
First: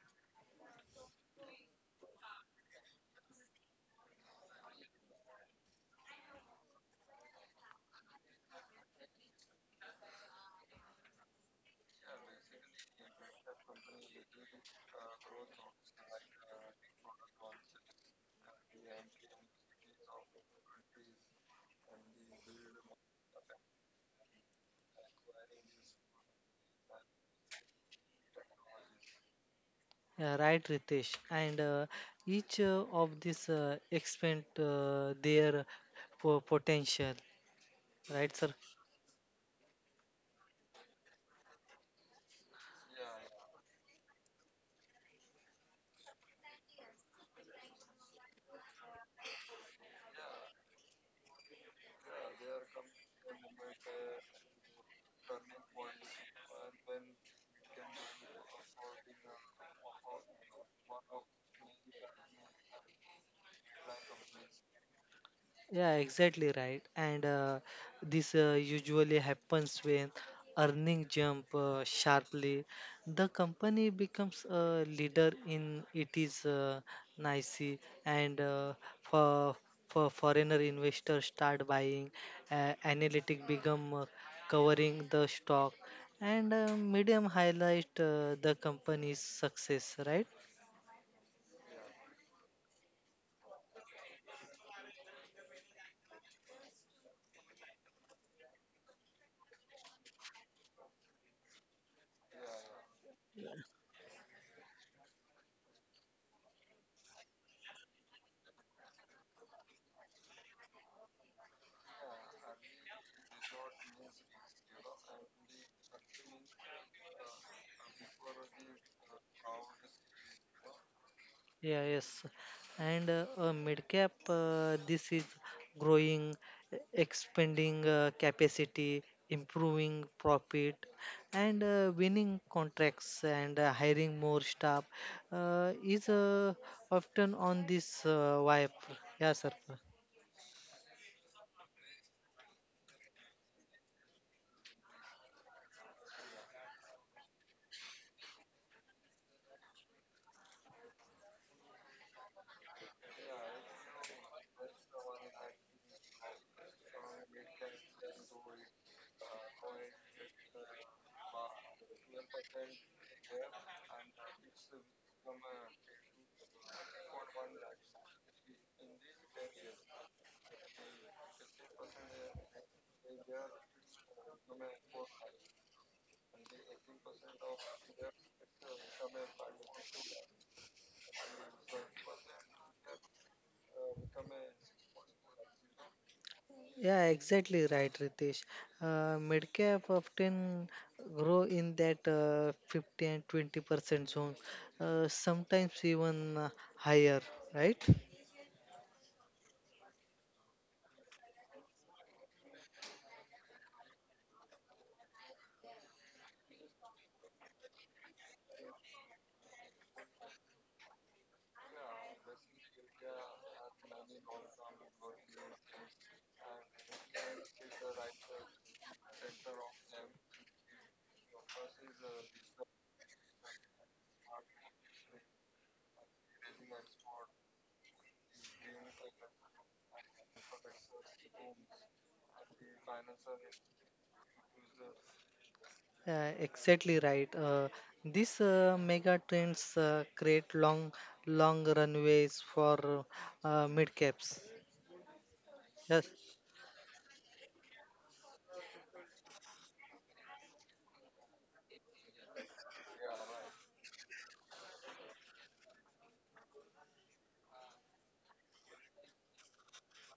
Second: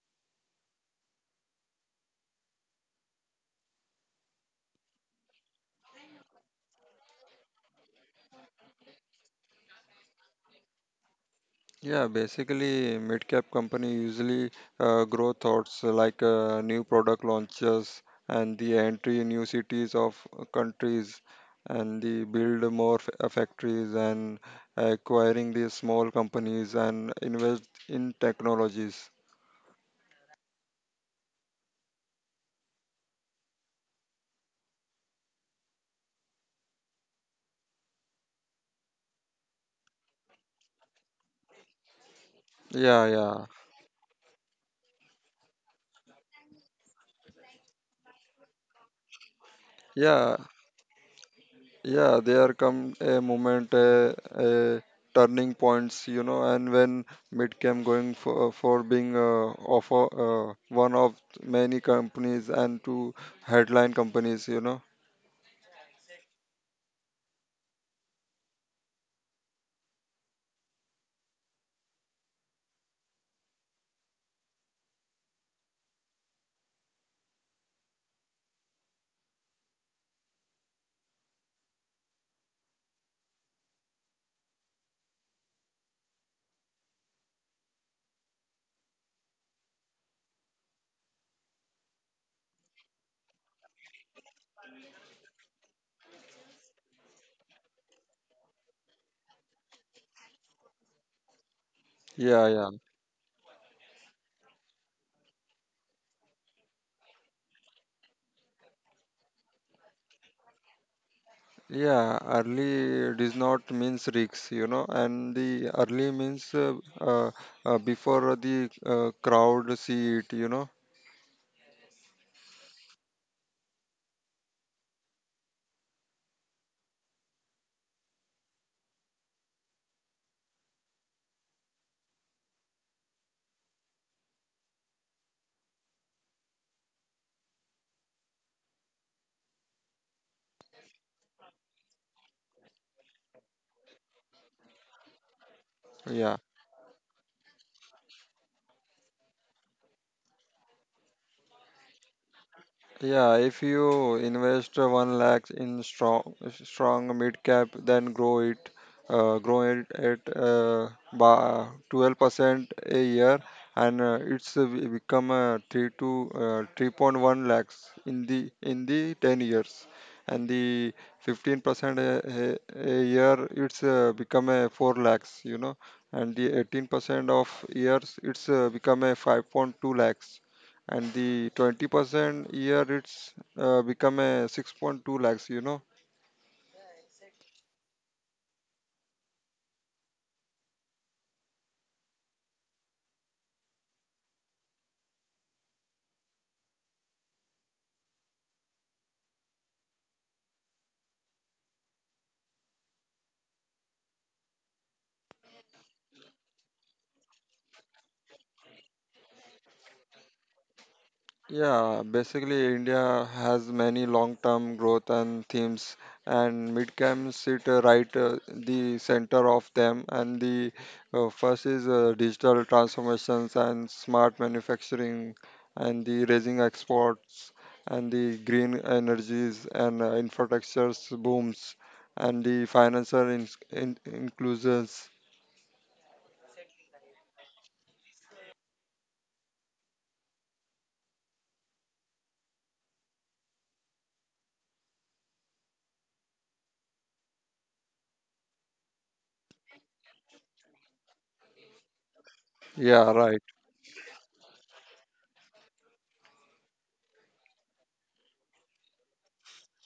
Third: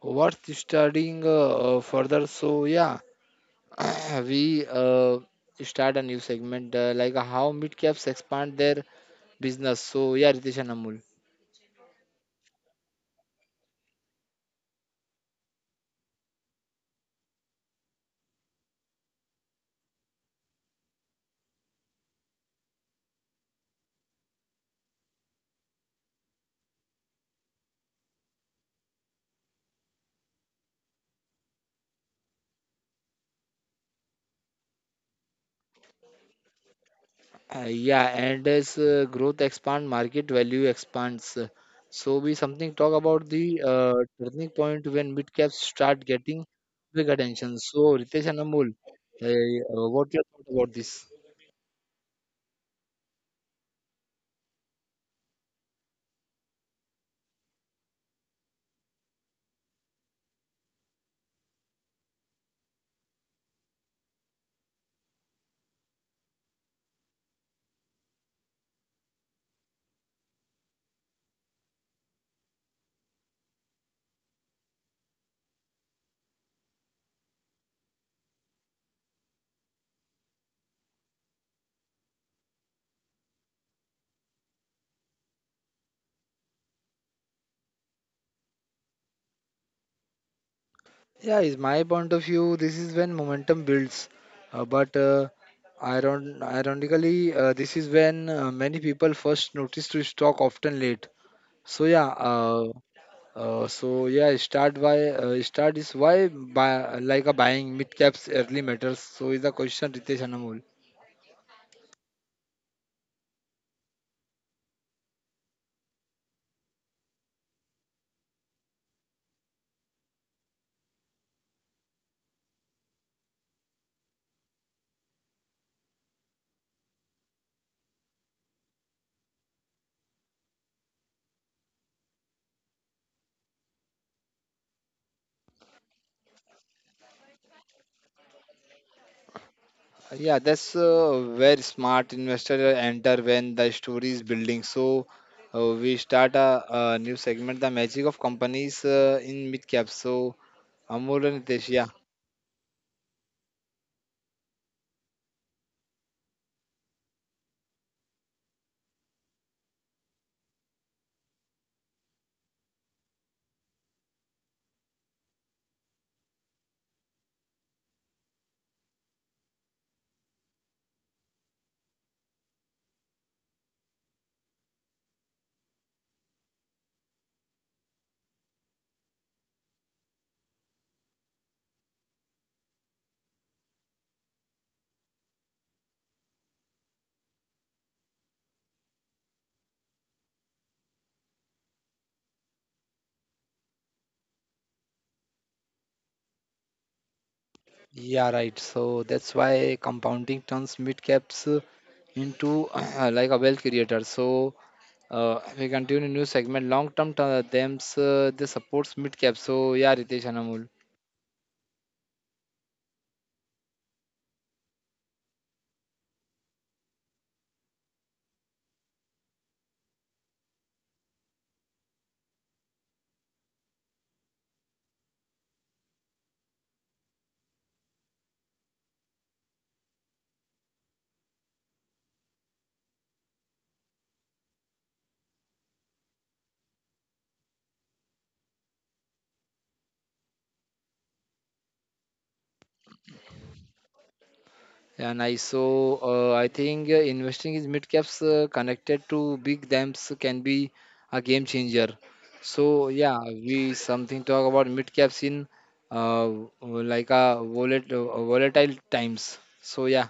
[SPEAKER 1] worth studying further. So yeah, we start a new segment like how mid-caps expand their business. So yeah, Ritesh and Amul.
[SPEAKER 3] Yeah, basically, mid-cap company usually grow thoughts like new product launches, and the entry in new cities of countries, and the build more factories, and acquiring these small companies, and invest in technologies.
[SPEAKER 2] Yeah, right, Ritesh. And each of these expand their po- potential,
[SPEAKER 1] Yeah,
[SPEAKER 2] right, sir?
[SPEAKER 1] and as growth expand, market value expands. So we something talk
[SPEAKER 3] Yeah,
[SPEAKER 1] about the
[SPEAKER 3] yeah,
[SPEAKER 1] turning point when mid-caps start getting big attention. So Ritesh and Amul, what your
[SPEAKER 3] yeah.
[SPEAKER 1] thought about this?
[SPEAKER 3] Yeah, there come a moment, a uh, turning points, you know, and when Midcam going for being offer one of many companies and two headline companies, you know.
[SPEAKER 2] Yeah, exactly right. And this usually happens when earning jump sharply. The company becomes a leader in it is nice and for foreigner investors start buying. Analytic become covering the stock and medium highlight the company's success, right?
[SPEAKER 1] Yeah, is my point of view. This is when momentum builds, but ironically, this is when many people first notice to stock often late. So yeah,
[SPEAKER 3] Yeah, yeah,
[SPEAKER 1] uh, so yeah, start is why buy, like a buying mid caps early matters. So is the question Ritesh Anamol.
[SPEAKER 3] yeah. Early does not means risks, you know, and the early means uh, before the crowd see it, you know.
[SPEAKER 2] Yeah, yes. And mid-cap, this is growing, expanding capacity, improving profit, and winning contracts and hiring more staff is often on this vibe. Yeah, sir.
[SPEAKER 1] Yeah, that's where smart investor enter when the story is building. So we start
[SPEAKER 3] Yeah.
[SPEAKER 1] a new segment, the magic of companies in mid cap. So Amol and Nitesh, yeah.
[SPEAKER 3] Yeah, if you invest one lakh in strong mid cap, then grow it at by 12% a year, and become three to 3.1 lakhs in the 10 years, and the 15% a year it's become a 4 lakhs, you know, and the 18% of years it's become a 5.2 lakhs, and the 20% year it's become a 6.2 lakhs, you know.
[SPEAKER 2] Yeah, exactly right, Ritesh. Medcap often grow in that 50 and 20% zone, sometimes even higher, right?
[SPEAKER 1] Yeah, right. So that's why compounding turns mid caps into like a wealth creator. So we continue new segment. Long term thems they supports mid caps. So yeah, Ritesh and Amol.
[SPEAKER 3] Yeah, basically india has many long term growth and themes, and mid cap sit right the center of them, and the first is digital transformations and smart manufacturing, and the raising exports, and the green energies, and infrastructures booms, and the financial inclusions.
[SPEAKER 2] Exactly right. These mega trends create long, long runways for mid caps.
[SPEAKER 1] Yeah, nice. So
[SPEAKER 2] Yes,
[SPEAKER 1] I think investing in mid caps connected to big thems can be a game changer. So
[SPEAKER 3] Yeah,
[SPEAKER 1] yeah,
[SPEAKER 3] right.
[SPEAKER 1] we something talk about mid caps in uh, like a volatile times. So yeah.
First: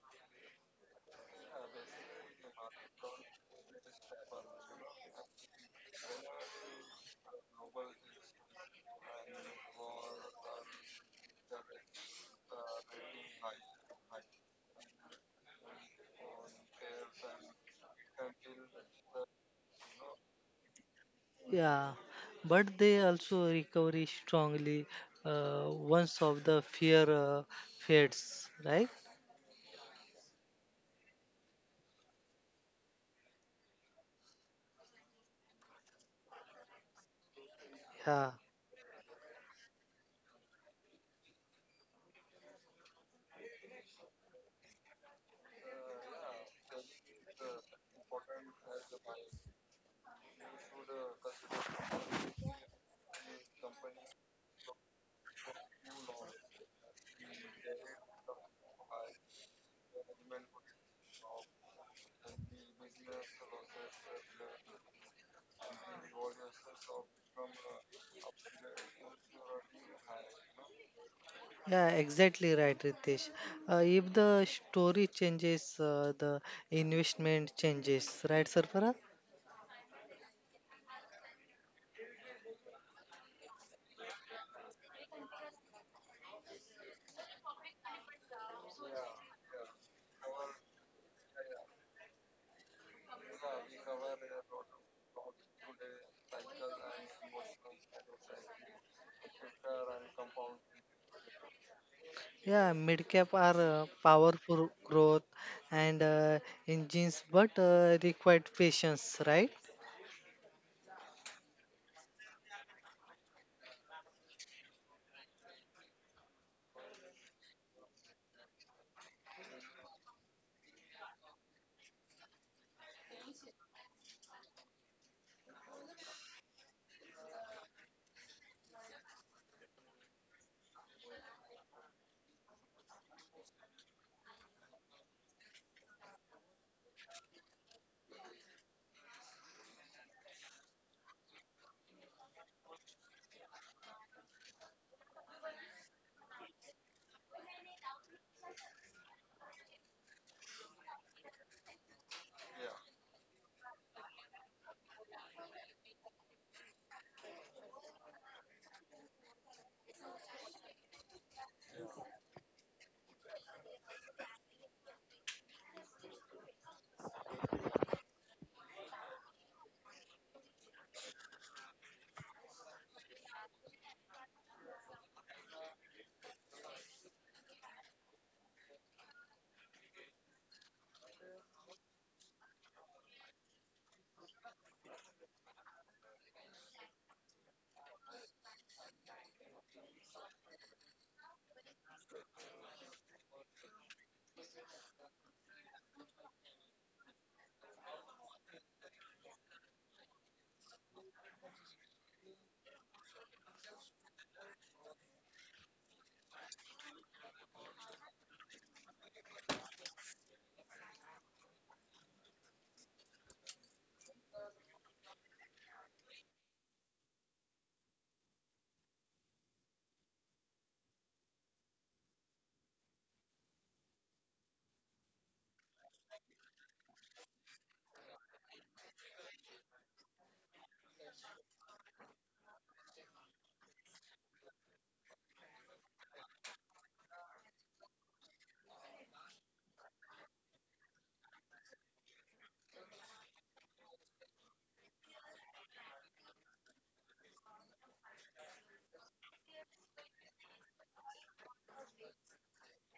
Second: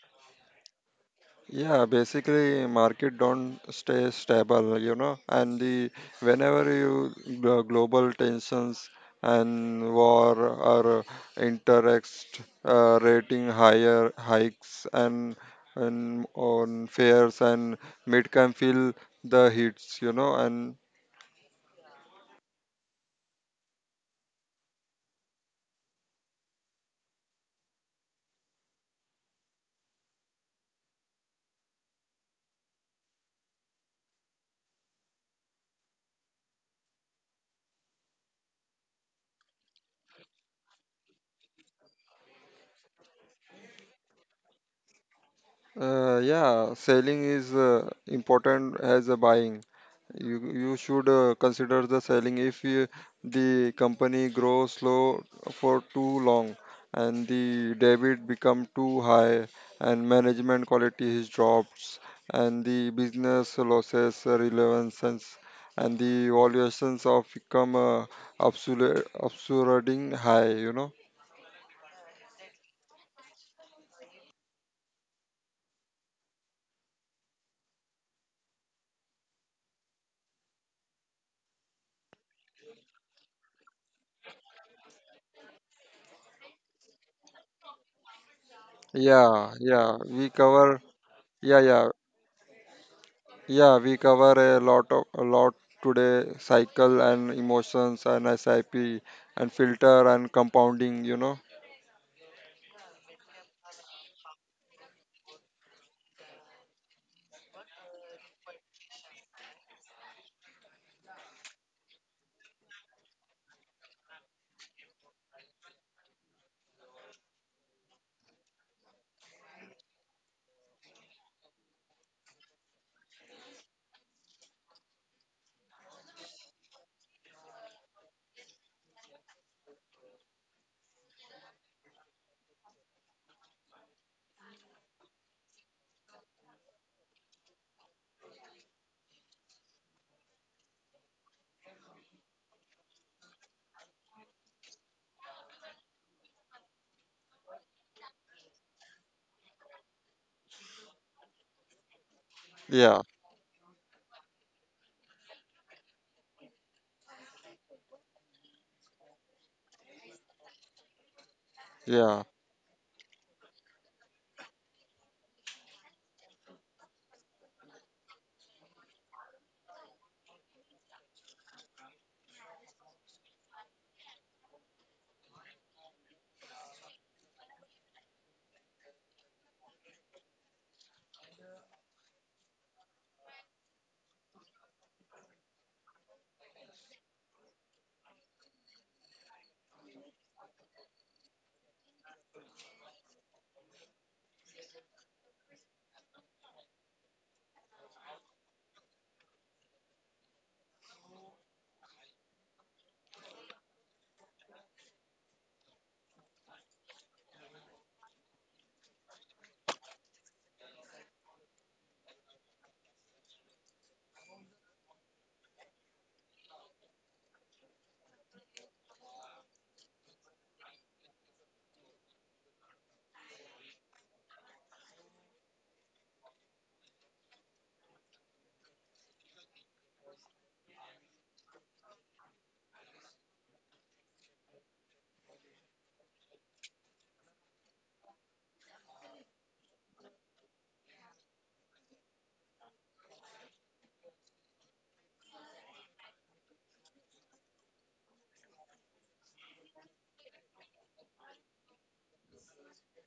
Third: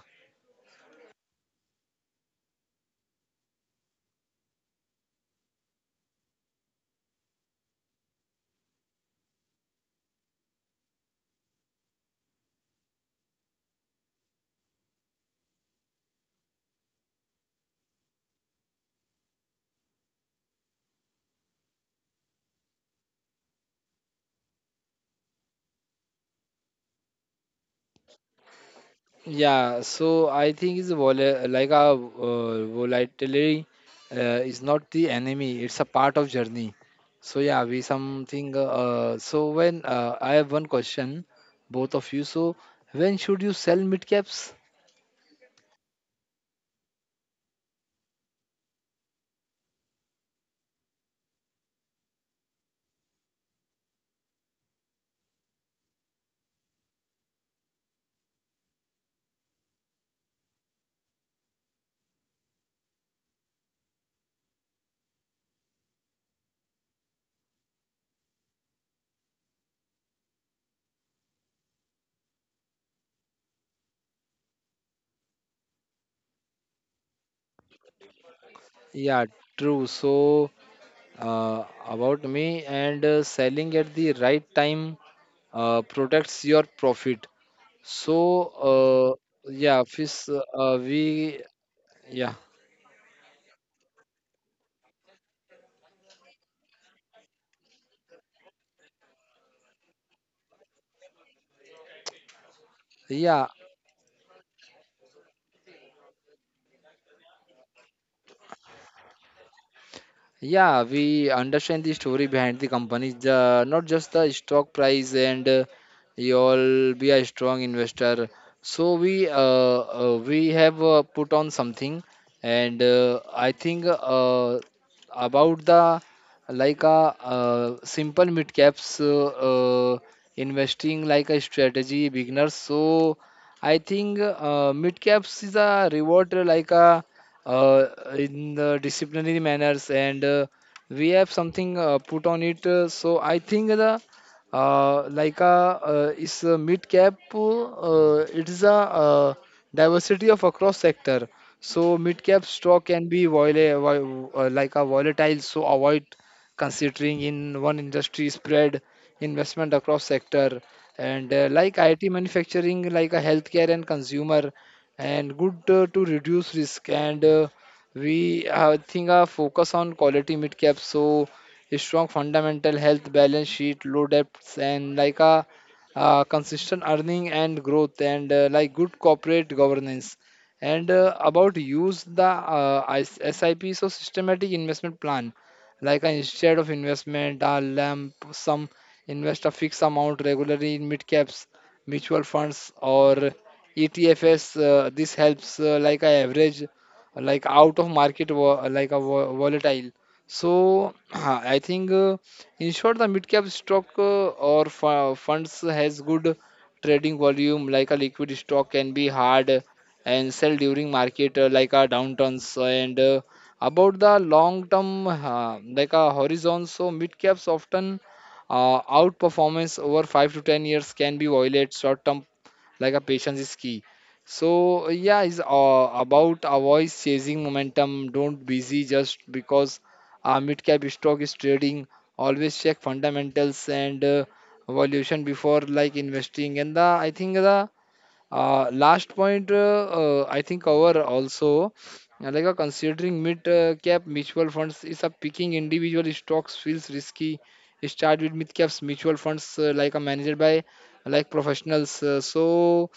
[SPEAKER 3] Yeah, basically, market don't stay stable, you know, and the whenever you the global tensions and war or interest rating higher hikes, and on fares, and mid can feel the hits, you know. And
[SPEAKER 2] yeah, but they also recover strongly once of the fear fades, right?
[SPEAKER 1] Yeah, so I think it's vola like a volatility uh, is not the enemy; it's a part of journey. So yeah, we
[SPEAKER 2] Yeah.
[SPEAKER 1] something. So when I have one question, both of you. So when should you sell mid caps?
[SPEAKER 3] Yeah, selling is important as a buying. You should consider the selling if you, the company grows slow for too long, and the debit become too high, and management quality is drops, and the business losses relevances, and the valuations of become absurding high. You know.
[SPEAKER 2] Yeah, exactly right, Ritesh. If the story changes, the investment changes, right, sir?
[SPEAKER 1] Yeah, true. So about me and selling at the right time protects your profit. So
[SPEAKER 3] Yeah, yeah.
[SPEAKER 1] yeah,
[SPEAKER 3] We
[SPEAKER 1] fish.
[SPEAKER 3] cover. Yeah,
[SPEAKER 1] We
[SPEAKER 3] yeah.
[SPEAKER 1] yeah.
[SPEAKER 3] Yeah, we cover a lot today, cycle and emotions and SIP and filter and compounding, you know.
[SPEAKER 2] Yeah, mid-cap
[SPEAKER 1] Yeah,
[SPEAKER 2] are powerful growth and engines, but required patience, right?
[SPEAKER 1] yeah, we understand the story behind the companies, not just the stock price and you'll be a strong investor. So we have put on something, and I think about the like a simple mid caps uh, investing like a strategy beginner. So I think mid caps is a reward like a uh, in the disciplinary manners and we have something put on it so I think the like a is a mid cap it is a diversity of across sector, so mid cap
[SPEAKER 3] Yeah,
[SPEAKER 1] stock can be like a volatile, so avoid considering in one industry, spread investment across sector and like it
[SPEAKER 3] yeah,
[SPEAKER 1] manufacturing like a healthcare and consumer and good to reduce risk. And we, I think, our focus on quality mid cap. So a strong fundamental health balance sheet, low debts, and like a consistent earning and growth, and like good corporate governance. And about use the SIP, so systematic investment plan, like instead of investment lamp some, invest a fixed amount regularly in mid caps mutual funds or ETFs. This helps like a average like out of market volatile. So I think in short the mid cap stock or funds has good trading volume like a liquid stock, can be hard and sell during market like a downturns, and about the long term like a horizon, so mid caps often outperformance over 5 to 10 years, can be violate short term, like a patience is key. So yeah, it's about avoid chasing momentum, don't busy just because mid cap stock is trading. Always check fundamentals and valuation before like investing. And the I think the last point, I think our also like considering mid cap mutual funds is a picking individual stocks feels risky. Start with mid caps mutual funds like a managed by like professionals. So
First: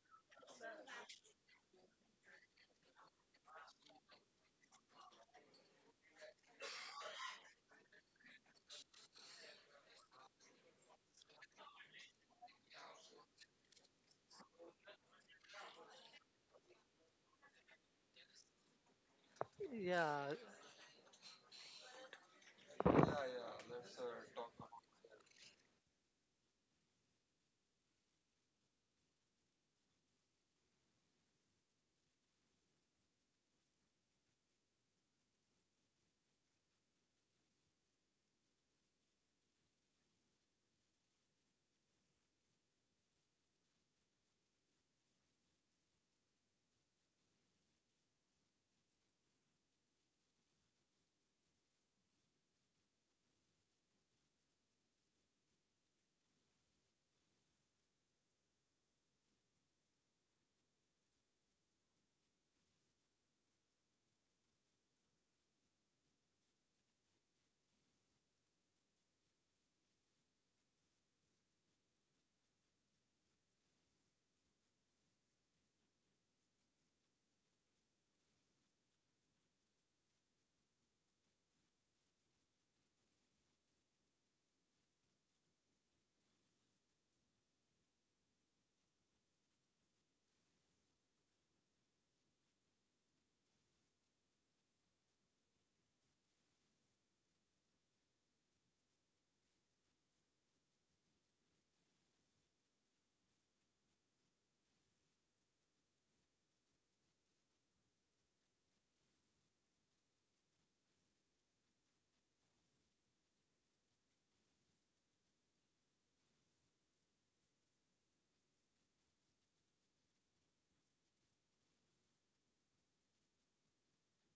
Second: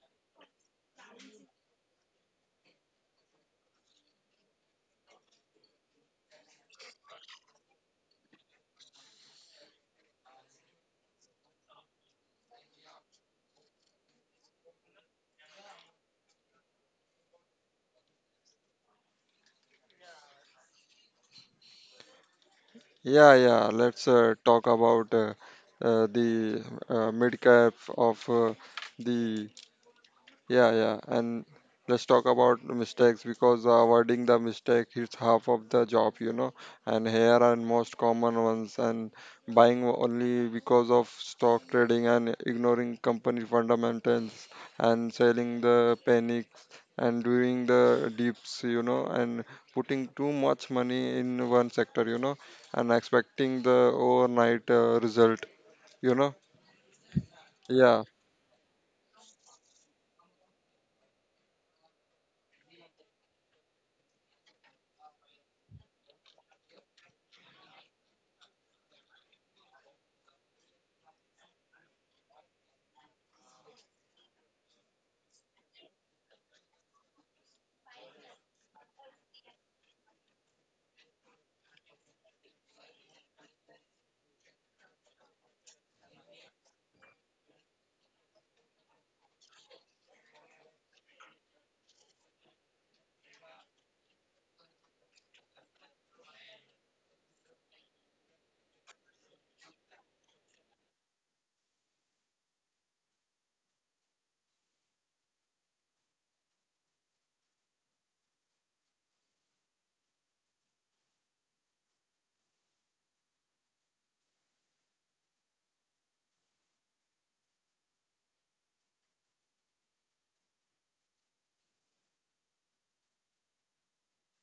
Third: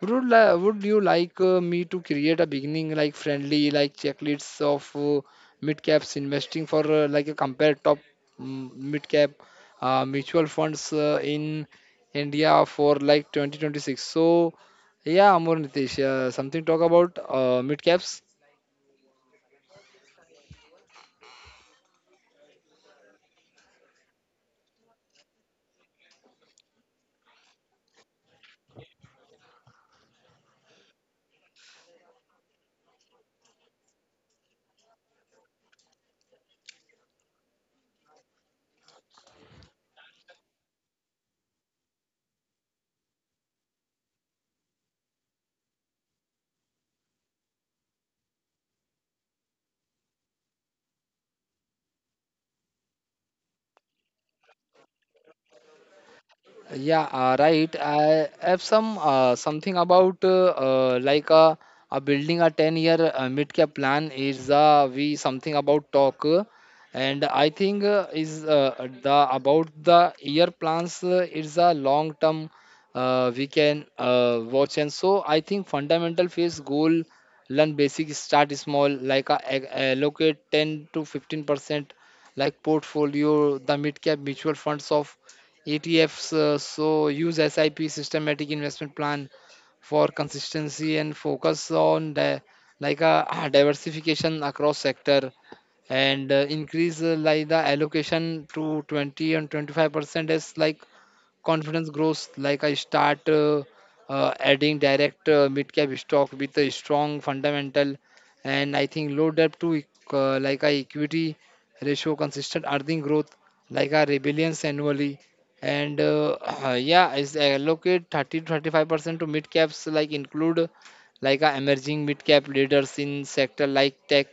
[SPEAKER 1] would you like me to create a beginning like friendly like checklists of mid caps investing for like a compare top mid cap mutual funds in India for like 2026. So yeah, Amor Nitesh, something talk about mid caps.
[SPEAKER 2] Yeah.
[SPEAKER 3] yeah, yeah. Let's talk about the mid cap of the. Yeah, yeah. And let's talk about mistakes because avoiding the mistake is half of the job, you know. And here are most common ones, and buying only because of stock trading, and ignoring company fundamentals, and selling the panics and doing the dips, you know, and putting too much money in one sector, you know, and expecting the overnight result, you know.
[SPEAKER 1] Yeah, right.
[SPEAKER 3] Yeah.
[SPEAKER 1] I have some something about like a building a 10 year mid cap plan is we something about talk, and I think is the about the year plans is a long term we can watch. And so I think fundamental phase goal, learn basic, start small like allocate 10 to 15% like portfolio the mid cap mutual funds of ETFs, so use SIP systematic investment plan for consistency, and focus on the like a diversification across sector. And increase like the allocation to 20 and 25% is like confidence grows, like I start adding direct mid cap stock with a strong fundamental, and I think low debt to like a equity ratio, consistent earning growth, like a rebellions annually. And yeah, is allocate 30 to 35% to mid caps, like include like a emerging mid cap leaders in sector like tech,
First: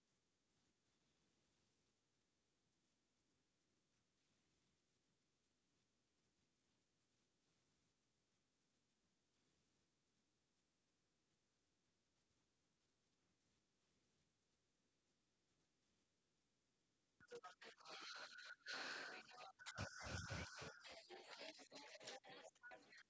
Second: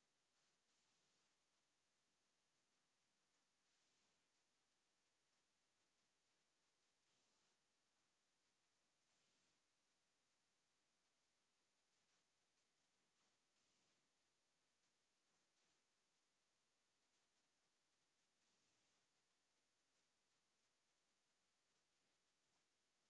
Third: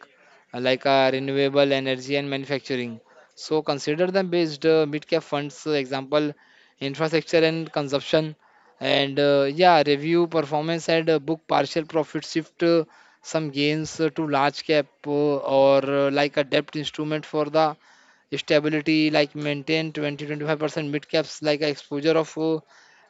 [SPEAKER 1] like a renewable energy and manufacturing. So consider them based mid cap funds. Example infrastructure and consumption, and yeah review performance, and book partial profit, shift some gains to large cap or like a debt instrument for the stability, like maintain twenty twenty five percent mid caps like a exposure of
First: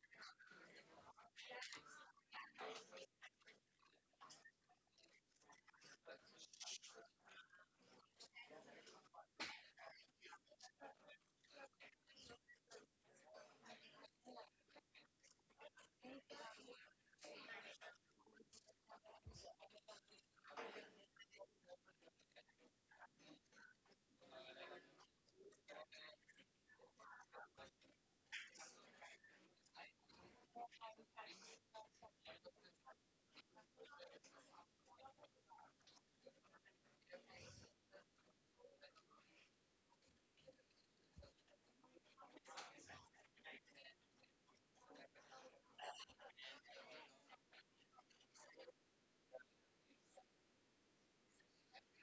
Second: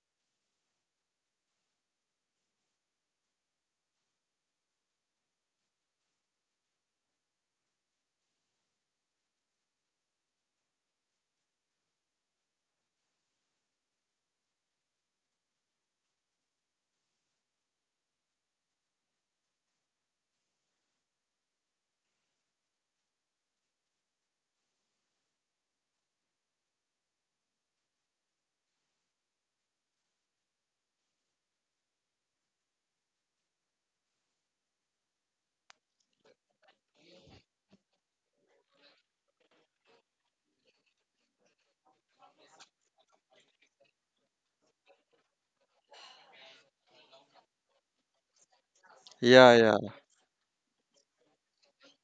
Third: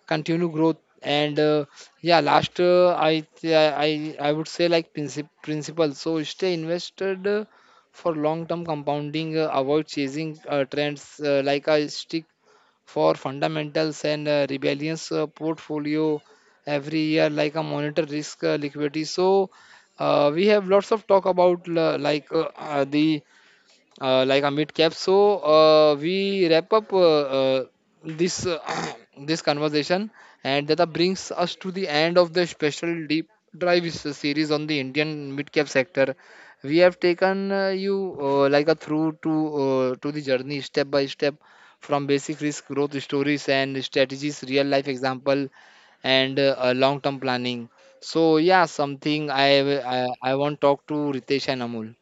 [SPEAKER 1] continued growth. And yeah last, I, th- I would say like principle, so stay invested for long term compounding, avoid chasing trends, like I stick for fundamentals, and rebellions portfolio every year, like a monitor risk liquidity. So we have lots of talk about like the like a mid cap. So we wrap up this this conversation, and that brings us to the end of the special deep drive series on the Indian mid cap sector. We have taken you like a through to the journey step by step from basic risk growth stories and strategies, real life example, and long term planning. So yeah, something
[SPEAKER 3] Yeah,
[SPEAKER 1] I,
[SPEAKER 3] yeah.
[SPEAKER 1] I I want to talk to Ritesh and Amul.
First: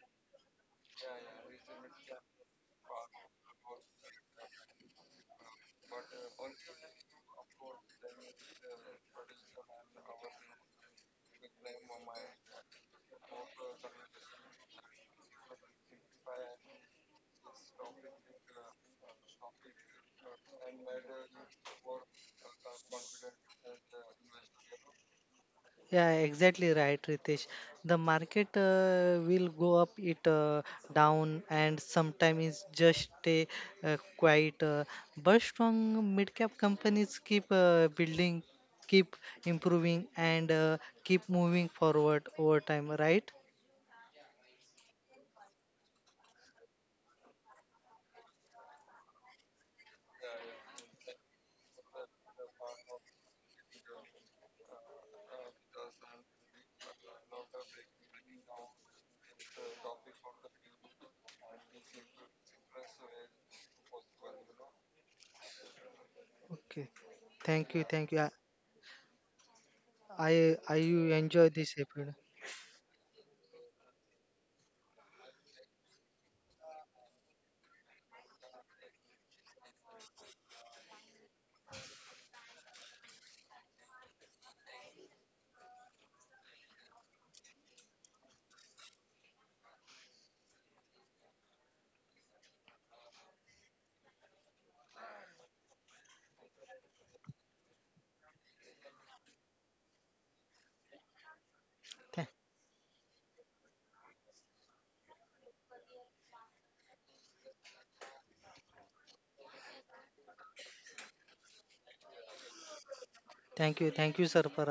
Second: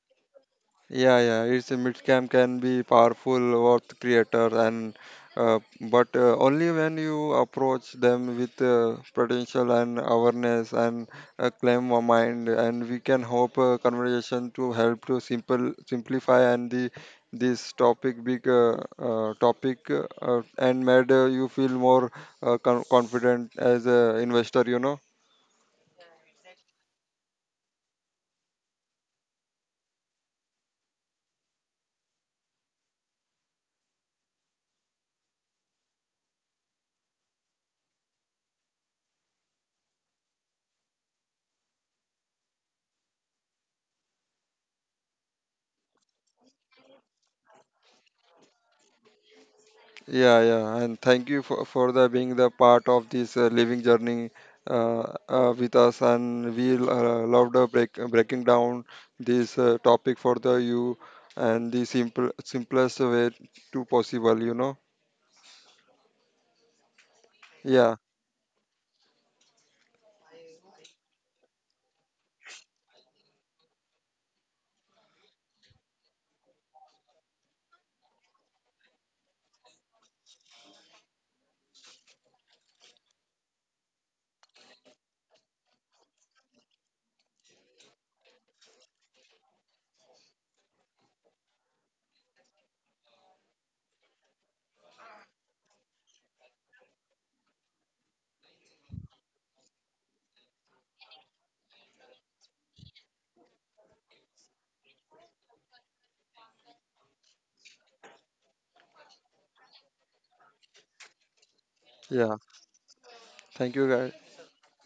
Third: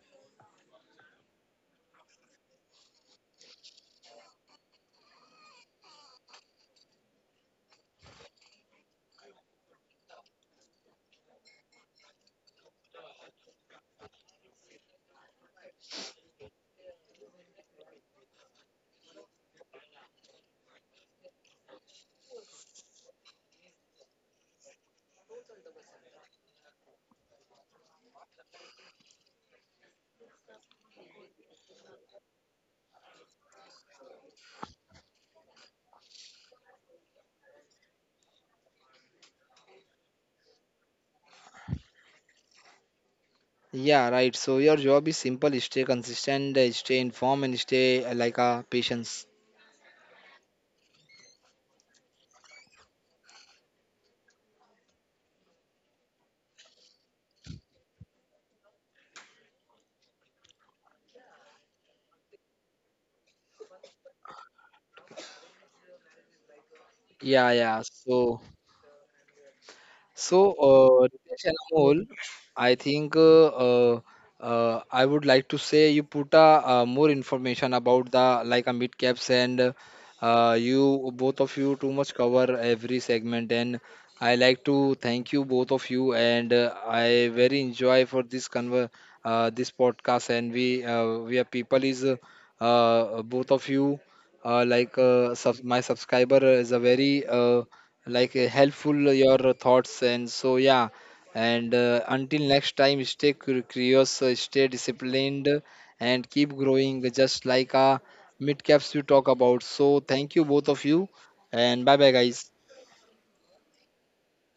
[SPEAKER 3] Yeah, yeah, it's a mid-cam can be powerful worth creator, and but only when you approach them with potential and awareness, and claim of mind, and we can hope conversation to help to simple simplify, and the this topic big topic and made you feel more confident as a investor, you know.
[SPEAKER 2] Yeah, exactly right, Ritesh. The market will go up, it down, and sometimes it's just stay quiet. But strong mid-cap companies keep building, keep improving, and keep moving forward over time, right?
[SPEAKER 1] Yeah, right. So your job is simple, stay consistent, stay informed, and stay like a patience.
[SPEAKER 3] Yeah, yeah, and thank you for the being the part of this living journey with us, and we breaking down this topic for the you, and the simplest way to possible, you know.
[SPEAKER 2] Okay.
[SPEAKER 1] Yeah, yeah.
[SPEAKER 2] Thank
[SPEAKER 3] Yeah,
[SPEAKER 2] you, thank you.
[SPEAKER 1] So. So,
[SPEAKER 2] I
[SPEAKER 1] Ritesh and
[SPEAKER 2] enjoy this
[SPEAKER 1] Amol,
[SPEAKER 2] episode.
[SPEAKER 1] I think I would like to say you put more information about the like a mid caps, and you both of you too much cover every segment, and I like to thank you both of you, and I very enjoy for this conver this podcast, and we are people is both of you like sub my subscriber is a very like helpful your thoughts, and so yeah. And
[SPEAKER 2] Tha-
[SPEAKER 1] until next time, stay curious, stay disciplined, and keep growing just like mid caps we talk about. So thank you both of you, and bye bye,
[SPEAKER 3] yeah.
[SPEAKER 1] guys.
[SPEAKER 3] Thank you,
[SPEAKER 2] Thank
[SPEAKER 3] guys.
[SPEAKER 2] you, sir, for